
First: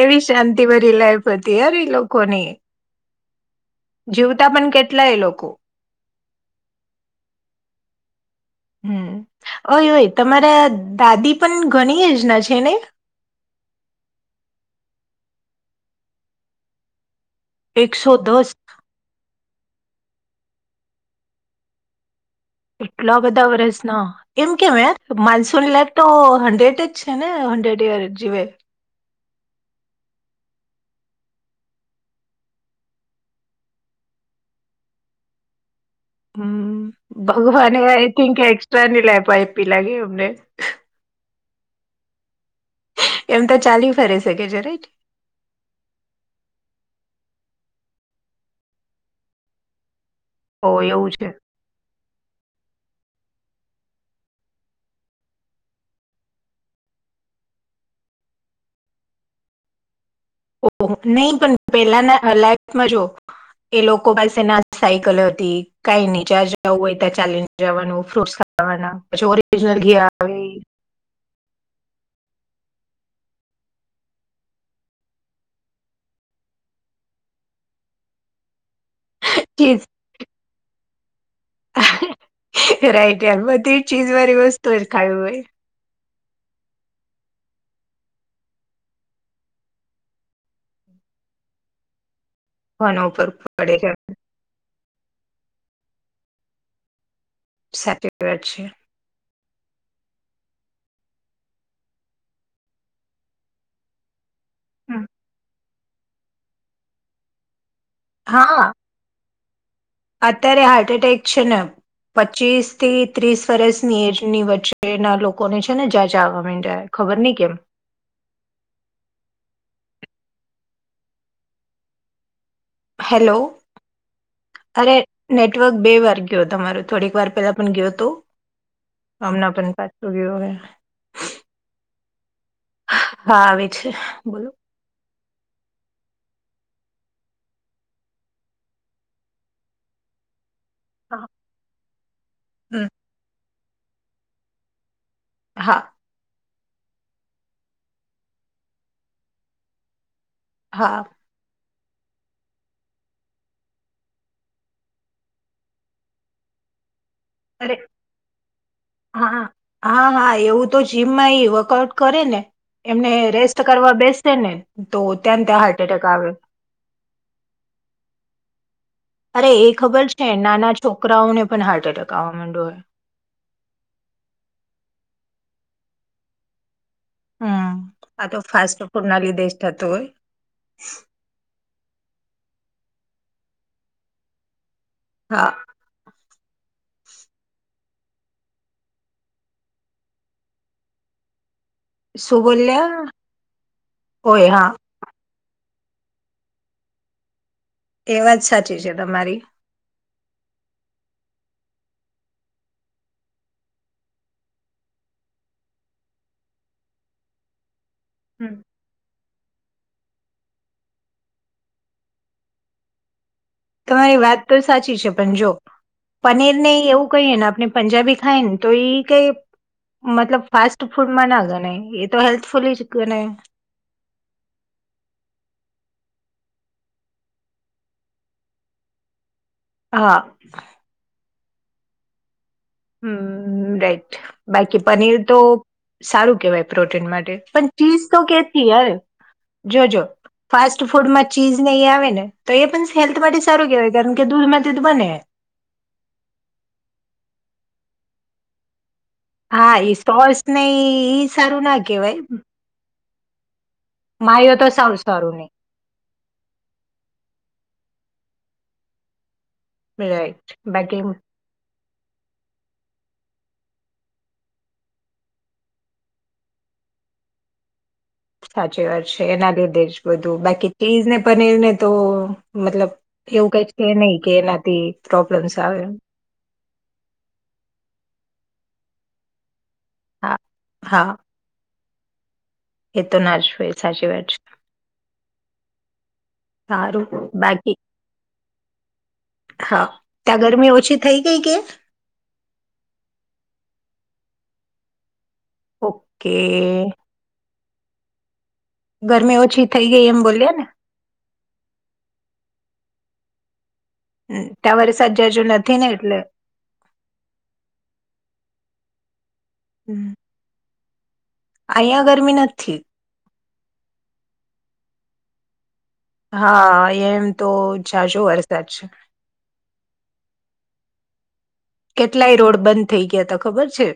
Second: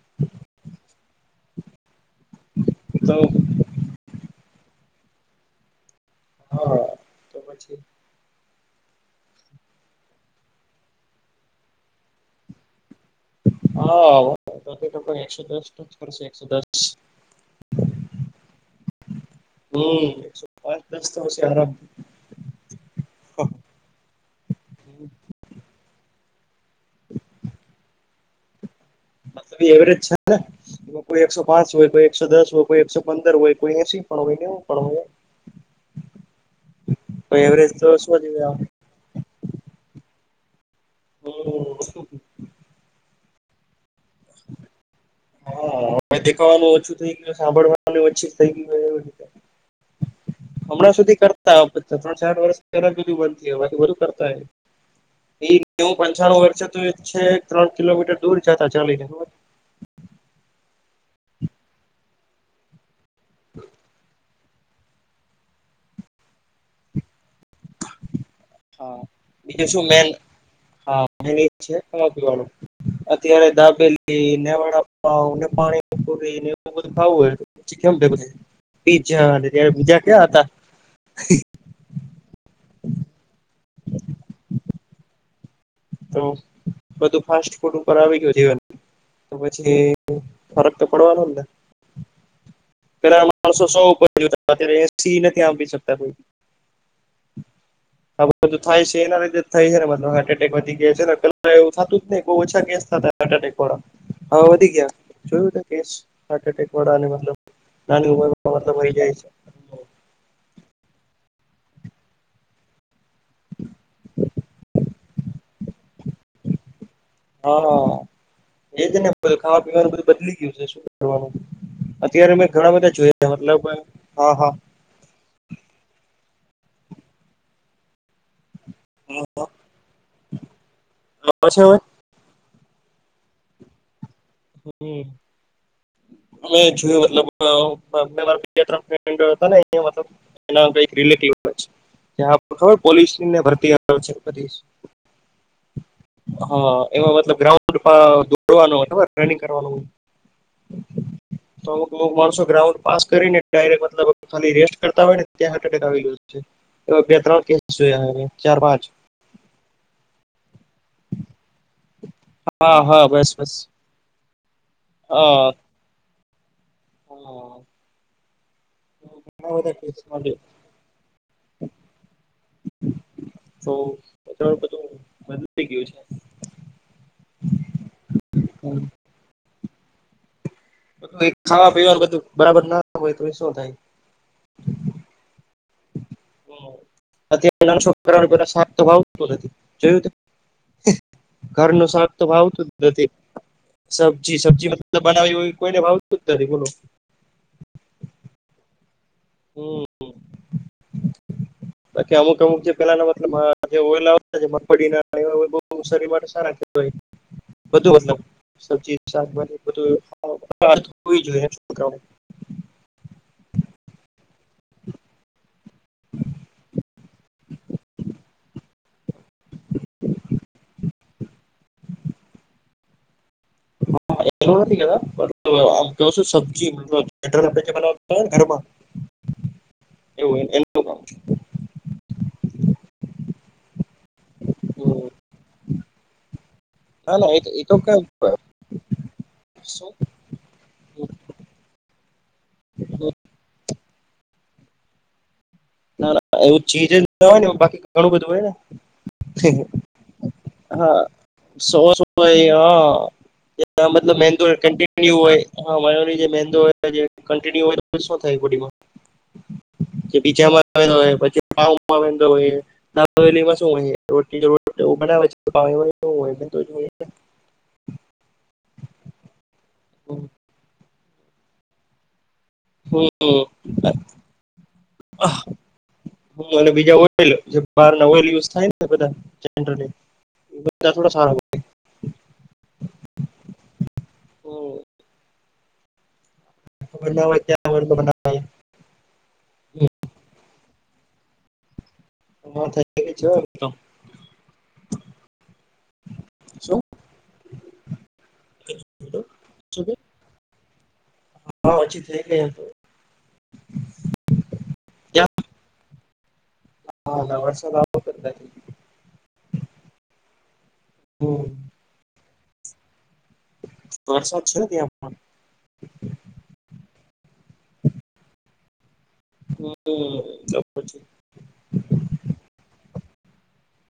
એવી શાંતિ ભરી લાઈફ હતી યાર એ લોકોની. તો. જીવતા પણ કેટલા એ લોકો. હા તો પછી. હમ ઓય ઓય તમારા દાદી પણ ઘણી એ જ ના છે ને. હા તો તો એકસો દસ જ કરશે એકસો દસ. એકસો દસ. હમ પાંચ દસ તો [unintelligible] આરામ. એટલા બધા વર્સના. એમ કેમ એ માનસોની લાઈફ તો હન્ડ્રેડ જ છે ને હન્ડ્રેડ ઇયર જીવે. મતલબ ઈ એવરેજ છે ને એમાં કોઈ એકસો પાંચ હોય કોઈ એકસો દસ હોય કોઈ એકસો પંદર હોય કોઈ એસી પણ હોય નેવું પણ હોય હમ તો એવરેજ ભગવાને તો આઈ શું થિંક જોઈએ એક્સ્ટ્રા ની લાયપી લાગે અમને હમ એમ તો ચાલી ફરી શકે છે રાઈટ હા હવે દેખાવાનું ઓછું થઈ ગયું સાંભળવાનું ઓછી થઈ ગયું એવી રીતે ઓ હમણાં સુધી એવું છે કરતા ત્રણ ચાર વર્ષ પહેલા સુધી બનતી હથી વધુ કરતા હોય એ નેવું પંચાનું [unintelligible] તો છે ત્રણ કિલોમીટર દૂર જતા ચાને ઓ હો નઈ પણ પેલાના લાઈફમાં જો એ લોકો પાસે ના સાયકલ હતી કાઈ ની જા જવું હોય તા ચાલી જવાનું ફ્રૂટસ ખાવાના હા પછી બીજું ઓરિજનલ શું ઘી મેન આવે હા એ જ છે ખાવા પીવાનું અત્યારે દાબેલી ને વાડાપાવને પાણી પુરીને એવું બધું ખાવું હોય [unintelligible] કેમ કે બધું પીજા ને ત્યારે ચીઝ બીજા ક્યા હતા રાઈટ યાર બધી ચીજ વાળી વસ્તુ ઓ જ ખાઈ હોય તો બધું ફાસ્ટ ફૂડ ઉપર આવી ગયું જીવન તો પછી ફરક તો પડવાનો ને કોનો પેલા ઉપર માણસો પડે સો છે [unintelligible] અત્યારે એસી નથી આપી શકતા કોઈ સાચી આ વાત બધું થાય છે એના રીતે થાય છેને મતલબ હાર્ટ એટેક વધી ગયા છે ને એવું થતું જ ને બહુ ઓછા કેસ થતા હાર્ટ એટેક વાળા અવ વધી ગયા જોયું તું કેસ હાર્ટ એટેક વાળાને મતલબ નાની હા [unintelligible] અત્યારે હારટ અટાક છેષન પચીસ થી ત્રીસ વર્ષની એજની વચ્ચેના લોકોને છે ને જ જાા મ જાય હા હા એજ ને ખાવા પીવાનું બધું બદલી ગયું છે શું કરવાનું અત્યારે મેં ઘણા બધા જોયા હેલો મતલબ મેં હા હા અરે નેટવર્ક બે વાર ગયો તમારો થોડીક વાર પહેલા પણ ગયો તો આવે આમના પણ પાછું કે વ પાછ હોય હા આવે છે બોલો હમ મે જોયું મતલબ ત્રણ એના કઈક રિલેટ હા, હો્યા ખબર હમ પોલીસને ભરતી આવે છેી હા. હા એમાં મતલબ ગ્રાઉન્ડ દોડવાનું રનિંગ કરવાનું. હા. [inaudible] તોુ બુ માણસો ગ્રાઉડ પાસ કરીને ડાયરેક્ટ મતલબ ખાલી રેસ્ટ કરતા હોય ને ત્યાં હટેક આવી ગ છે બે ત્રણ અરે કેસ જોયા ચાર પાંચ હા હા હા એવું તો જીમમાં વર્કઆઉટ કરે ને હા હા એમને બસ બસ રેસ્ટ કરવા બેસે ને તો ત્યાં ત્યાં હાર્ટ એટેક આવે હ અરે એ કેસ ખબર છે મળે નાના છોકરાઓને પણ હાર્ટ એટેક આવવા માંડ્યો હોય તો બધું બદલાઈ ગયું છે હમ આ તો ફાસ્ટ ફૂડનાલી દેશ થતતોય ખાવા પીવાનું બધું બરાબર ના હોય તો શું થાય હા ોાવ નથી જોયું ઘર નું શાક તો શું વાવતું જ બોલ્યા નથી સબજી હોય હા સબજી બનાવી હોવી કોઈને ભાવું જ નથી બોલો એ વાત સાચી છે તમારી. હમ. બાકી અમુક અમુક જે પેલાના મતલબ જે ઓલા [unintelligible] બો શરિર માટે સારા બધું મતલબ હમ. [unintelligible] શાકભાજી [unintelligible] જોઈએ. [unintelligible] તમારી વાત તો સાચી છે પણ જો પનીરને એવું કહીએ ને આપણે પંજાબી ખાય ને તો ઈ કઈ મતલબ ફાસ્ટ ફૂડમાં ના ગણાય એ તો હેલ્થફુલ જ ગણાય. એ નથી [inaudible] આમ કેવો છુ. સબ્જી [inaudible] બનાતા હોય ને ઘરમાં. હા [inaudible] એવું એનું કામ. Hmm right. બાકી પનીર તો સારું કેવાય. પ્રોટીન ના ના માટે એ તો એ પણ ચીઝ કાંઈ તો કેથી યાર. જોજો ફાસ્ટ ફૂડમાં ચીઝ નહી આવે ને તો એ પણ હેલ્થ સારું કેવાય કારણ કે દૂધમાંથી બને. ના ના એવું ચીજ જ ન હોય ને બાકી ઘણું બધું હોય ને. હા એ સોસ ને હા. ઈ સારું [inaudible] ના સોસ કહેવાય હોય હ. મતલબ મેંદો માયો તો સાવ કન્ટિન્યુ સારું હોય હા. [unintelligible] જે મેંદો હોય કનટીયુ હોય શું થાય? [unintelligible] હો [unintelligible] પછી ભાવમાં [unintelligible] હોય. ના હવેલીમાં શું હોય [unintelligible] બનાવે છે હોય. [unintelligible] સાચી વાત છે એના લીધે જ હમ બધું બાકી ચીઝને પનીર ને તો મતલબ હમ એવું કઈ છે નહી કે એનાથી પ્રોબ્લેમ્સ આવે એમ. હ અને બીજા ઓઇલ જે બહારના ઓલ યુઝ થાય ને બધા જરલી. હા હા. એ તો ના જુંએ સાચી વાત છે. હોય સારું બનાવે બાકી ત્યાં બનાવે હા ત્યાં ગરમી ઓછી થઈ ગઈ કે? હમણાં થઈ ગઈ છે એમ તો. ઓકે. શું ગરમી ઓછી શું થઈ કે ગઈ એમ બોલીએ ને. હા, ઓછી થઈ ગઈ એ તો. હમ્મ, ત્યાં વરસાદ જાજું નથી ને એટલે. હા, ના વરસા દ કરતા હમ્મ. અહિયાં ગરમી નથી. તો વરસાદ છે ને ત્યાં પણ? હા, એમ તો ઝાઝો વરસાદ છે. હમ્મ, તો પછી. કેટલાય એ રોડ બંધ થઇ ગયા હતા ખબર છે?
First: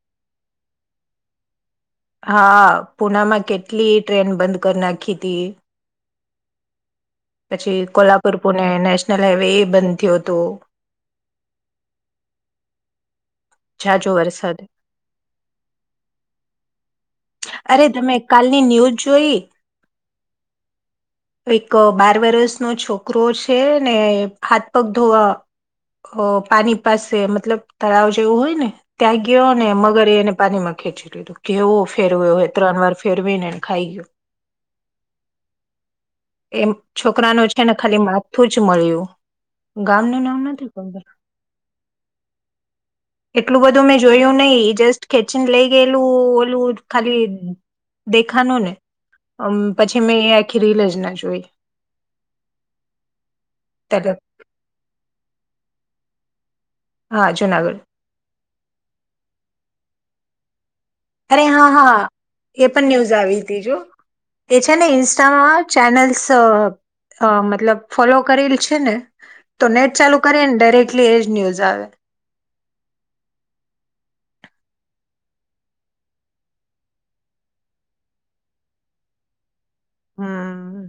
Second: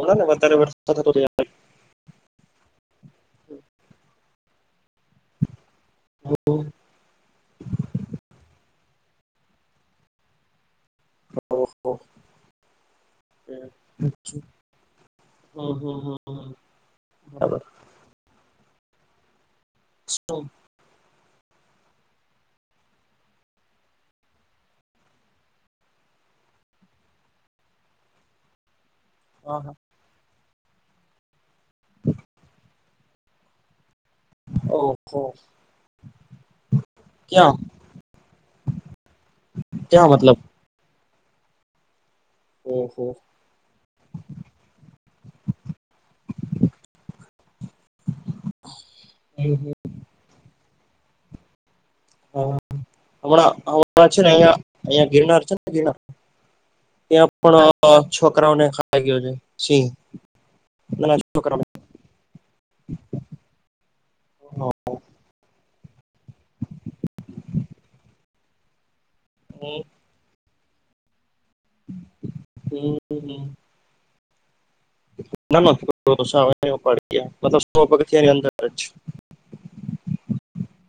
અમણાને વધારે વરસાદ [inaudible] હા પુનામાં કેટલી ટ્રેન બંધ કરી નાખી હતી. [inaudible] પછી કોલ્હાપુર પુણે નેશનલ હાઈવે બંધ થયું તું. હો, હો. હૈ ઝાઝો હમ્મ, વરસાદ હમ્મ, હમ્મ, હમ્મ બરાબર. અરે તમે કાલની ન્યૂઝ જોઈ? શું? એક અહ બાર વરષનો છોકરો છે ને હાથપગ ધોવા ઓ પાણી પાસે મતલબ તળાવ એવું હોય ને ત્યાં ગયો હા ને હા મગરે એને પાણીમાં ખેંચી લીધું. કેવો ફેરવ્યો હોય ત્રણ વાર ફેરવી ને એને ખાઈ ગયો. ઓહ હો. એમ છોકરાનો છે ને ખાલી માથું જ મળ્યું. ગામ ક્યાં નું મતલબ નામ નથી કોન બે. ઓ હો. એટલું બધું મેં જોયું નહી જસ્ટ ખેચીને લઈ ગયેલું ઓલું ખાલી દેખાનો ને. હમ્મ, અમ હમ્મ. પછી મેં એ આખી રીલ જ ના જોઈ. હા હમણાં હમં ત્યારે છે ને અહિયા અહિયાં ગિરનાર છે ને ગિરનાર હા ત્યાં પણ જુનાગઢ અહ છોકરાઓને ખાઈ ગયો છે સિંહ. નાના અરે છોકરાઓને હા હા એ પણ ન્યૂઝ આવી તી જો. તે છે ને ઇન્સ્ટામાં ચેનલ્સ અહ હા મતલબ ફોલો કરેલ છે ને તો હા નેટ ચાલુ કરી ને ડાયરેક્ટલી એજ ન્યૂઝ આવે. હમ્મ, હમ્મ. ના ના ઉપડી ગયા સો પગથી એની અંદર જ. હા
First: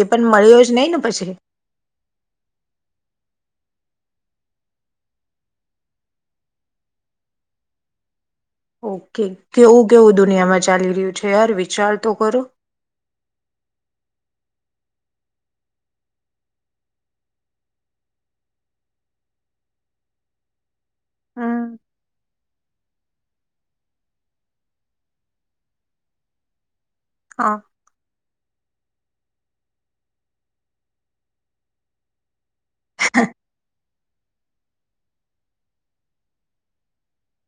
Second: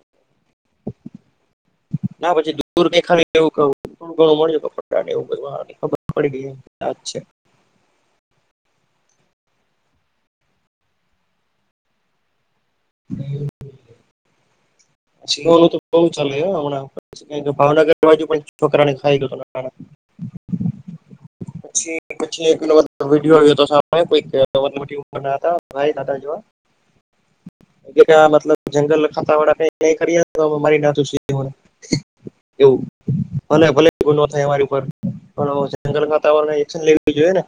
એ પણ મળ્યો જ નહી ને પછી? ના પછી દૂર ક ખાલી એવું કવું. ઘણું મળ્યું ને એવું બ ખબર પડી ગઈ એ આજ છે. ઓકે કેવું કેવું દુનિયામાં ચાલી રહ્યું છે યાર વિચાર તો કરો સિહોનુંું તો બહ ચાલે હમણાં ભાવનગર બાજુ પણ છોકરા ને ખાઈ ગયો હમ પછી પછી એલો વીડીયો આવ હતો સા કોઈ મો ઉર ના ભ દાદા જોવા. હા. એટલે કે મતલબ જંગલ ખાતા વાળ ન કરી મારી નાંખ્યું સીધું આને. એવું ભલે ભલે એવ ન થાય અમારી ઉપર પણ જંગલ વાતાવરણ એક્શન લેવી જોઈએ ને.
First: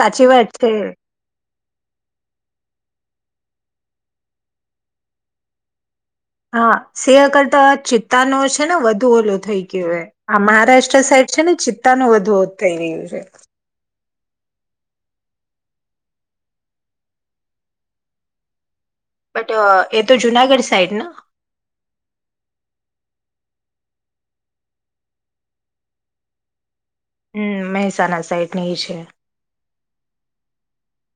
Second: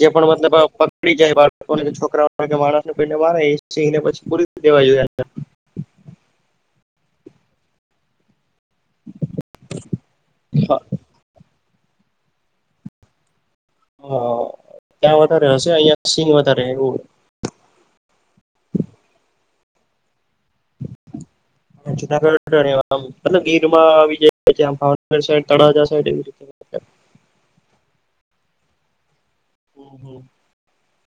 જે પણ વાત મતલબ છે પકડી જાય વાઘ. છોકરાઓ કે માણસ ને પને મારે એ સ ને પછ પૂરી દેવા જો હા સે કરતા ચિત ચતા નો છે ને વધુ ઓલો થઈ ગયો આ અ મહારાષ્ટ્ર સાઈડ છે ને તાનું વધુ થઈ રહ્યું છે હ ત્યાં વધારે હશે અહિયાં સિંહ વધારે એવું બટ એ તો જુનાગઢ સાઈડ ના જુનાગઢ ગીરમાં આવી જમ ભાવનગર સાઈ તળાજા સાઈડવી રીતે હમ મહેસાણા સાઈડની છે ઓહ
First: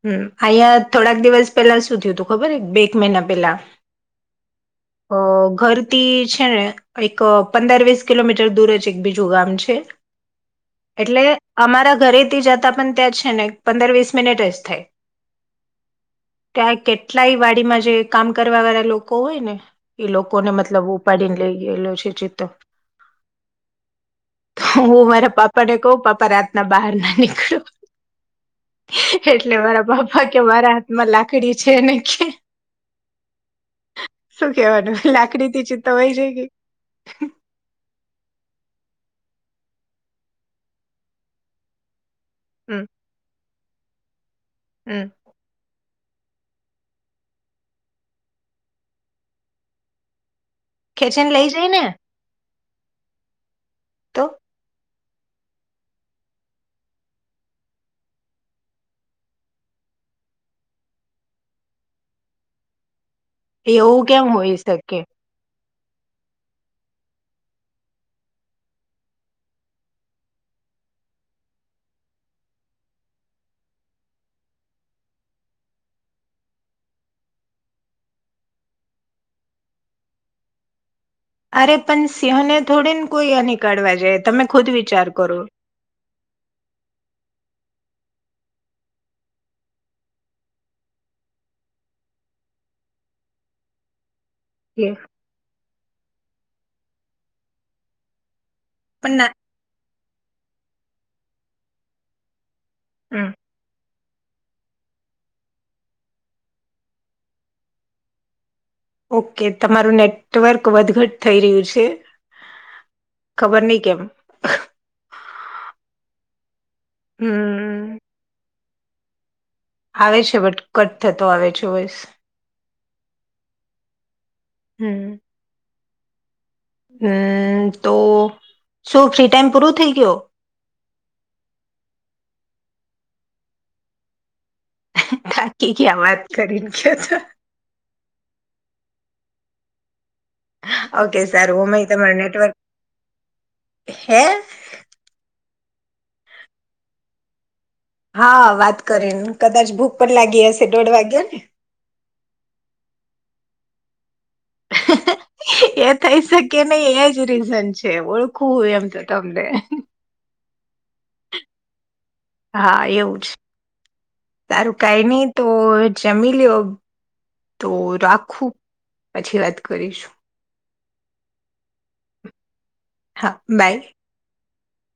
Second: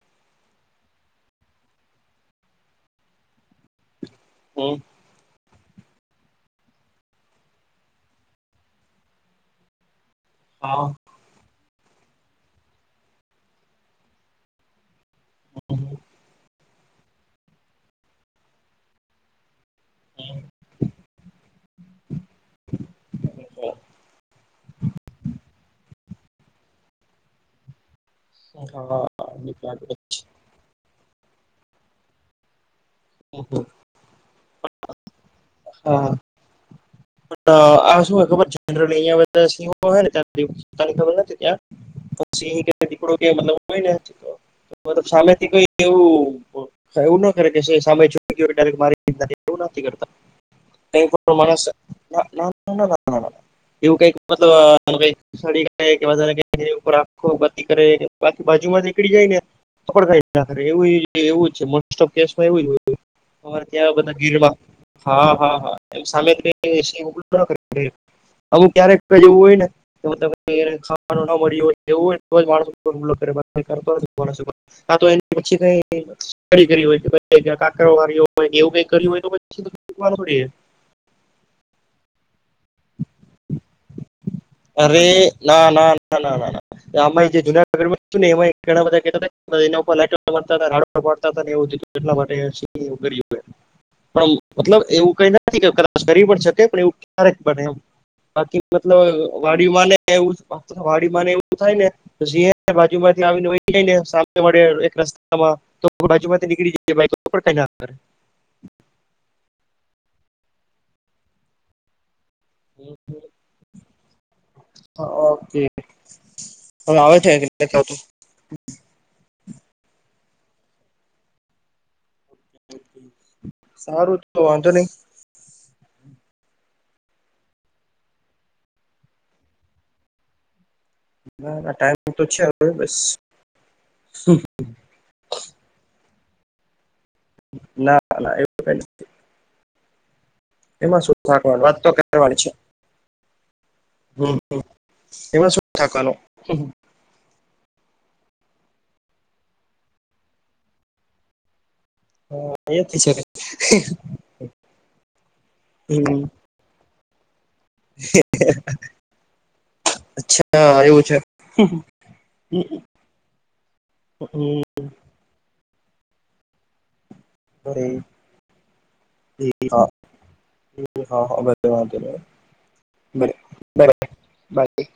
હમ અહિયાં થોડાક દિવસ પેલા શું થયું તું ખબર બે એક મહિના પેલા હમ અ ઘરથી છે ને એક પંદર વીસ કિલોમીટર દૂર જ એક બીજું ગામ છે હા એટલે અમારા ઘરે ત જતા પણ ત્યાં છે ને પંદર વીસ મિનિટ રસ્ટ થાય હ ત્યાં કેટલાય વાડીમાં જે કામ કરવા વાળા લોકો હોય ને એ લોકોને મતલબ ઉપાડીને લઈ ગયેલો છે ચિત્તો તો હું મારા પાપા ને કવ પાપા રાતના બહાર ના નીકળ્યો હા એટલે મારા પાપા કે મારા હાથમાં લાકડી છેને કે હહા શું કેવાનું લાકડી થી હા ચિતતવાય જ ગ શું હોય ખબર જર અ બધા સિંહો હોયને પોની ખબર નથી ત્યાં સિહ કે હમ દીકડો કે મતલ હોય નેી હમ મતલ સામેથી કોઈ એવું એવું ના કરે કે સામેક મારી એવ નથી કરતા કઈ ખેંચીને પણ લઈ માણસ જાય ને ના ના ના ના ના ના એવું કઈક તો મતલબ કડી કે કખો ગતિ કરે બાકી બાજુમાં નીકળી જાય ને કડ એ એવું છેમાંરે ત્યાં એવું બધા કેમ હોઈ ગીરમાં શકે હા હા હા એમ સામેું ક્યારેકઈ જેવું હોય ને એ ત ખાવાનું ના મળ્યું હોય એવું હોને તો માણસ કરેતો મા હા તો એની પછી કઈ કરી હોય કે કાકરો વાર્યો હોય એવું કઈ કર્યું હોય તો પછીવાનું અરે પણ સિંહને થોડી ને કોઈની કાઢવા જાય તમે ખુદ અરે વિચાર કરો ના ના ના ના ના ના આમાં જે જુનાગઢ માં ને એમાં ઘણા બધા કેતા એના લ પાડતા હતાને એવ એટલા માટે સિ પણ મતલબ કે એવું કઈ નથી કે કદાચ કરી પણ શકે પણ એવું ક્યારેક બને એમ બાકી મતલબ પણ ના વાડીમાંને એવું વાડી ને એવું થાય નેી બાજુ માંથી હમ આવીને જ ને તમા એક રસ્તામાં તો બાજુમાં નીકળી જ બાકો કઈ નાે ઓકે તમારું નેટવર્ક વધઘટ થઈ રહ્યું છે. ખબર નહીં કેમ. ઓકે. હવે આવે છે કે નથ આવતો? હમ આવે છે બટ કટ થતો આવે છે વસ સારું તો વાંધો નઈ હમ હમ તો શું ફ્રી ટાઈમ પૂરું થઇ ગયો ના ના ટાઈમ તો છેવે બસ થાકી ગયા આ વાત કરીને કયો છો ના ના એવું કાંઈ નથ એમાં શું ઓકે સારું થાકવાનું વાત અમે તો તમારું કરવાની છે. નેટવર્ક હે હમ હમ એમાં શું થાકવાનું. [inaudible] હા વાત કરીને કદાચ ભૂખ પણ લાગી હશે દોઢ વાગ્યો ને. હા એ થઈ શકે [inaudible] એ થઈ શકે નહી એજ રીઝન છ છે. ઓળખું હું એમ તો તમને. હા એવું છે. હમ હમ હા એવું જ. તારું કાઈ નહીં તો જમી લ્યો. તો અરે રાખું. પછી વાત કરીશ. એ હા હા ભલે વાંધો હા નહીં. બાય [inaudible] બાકી?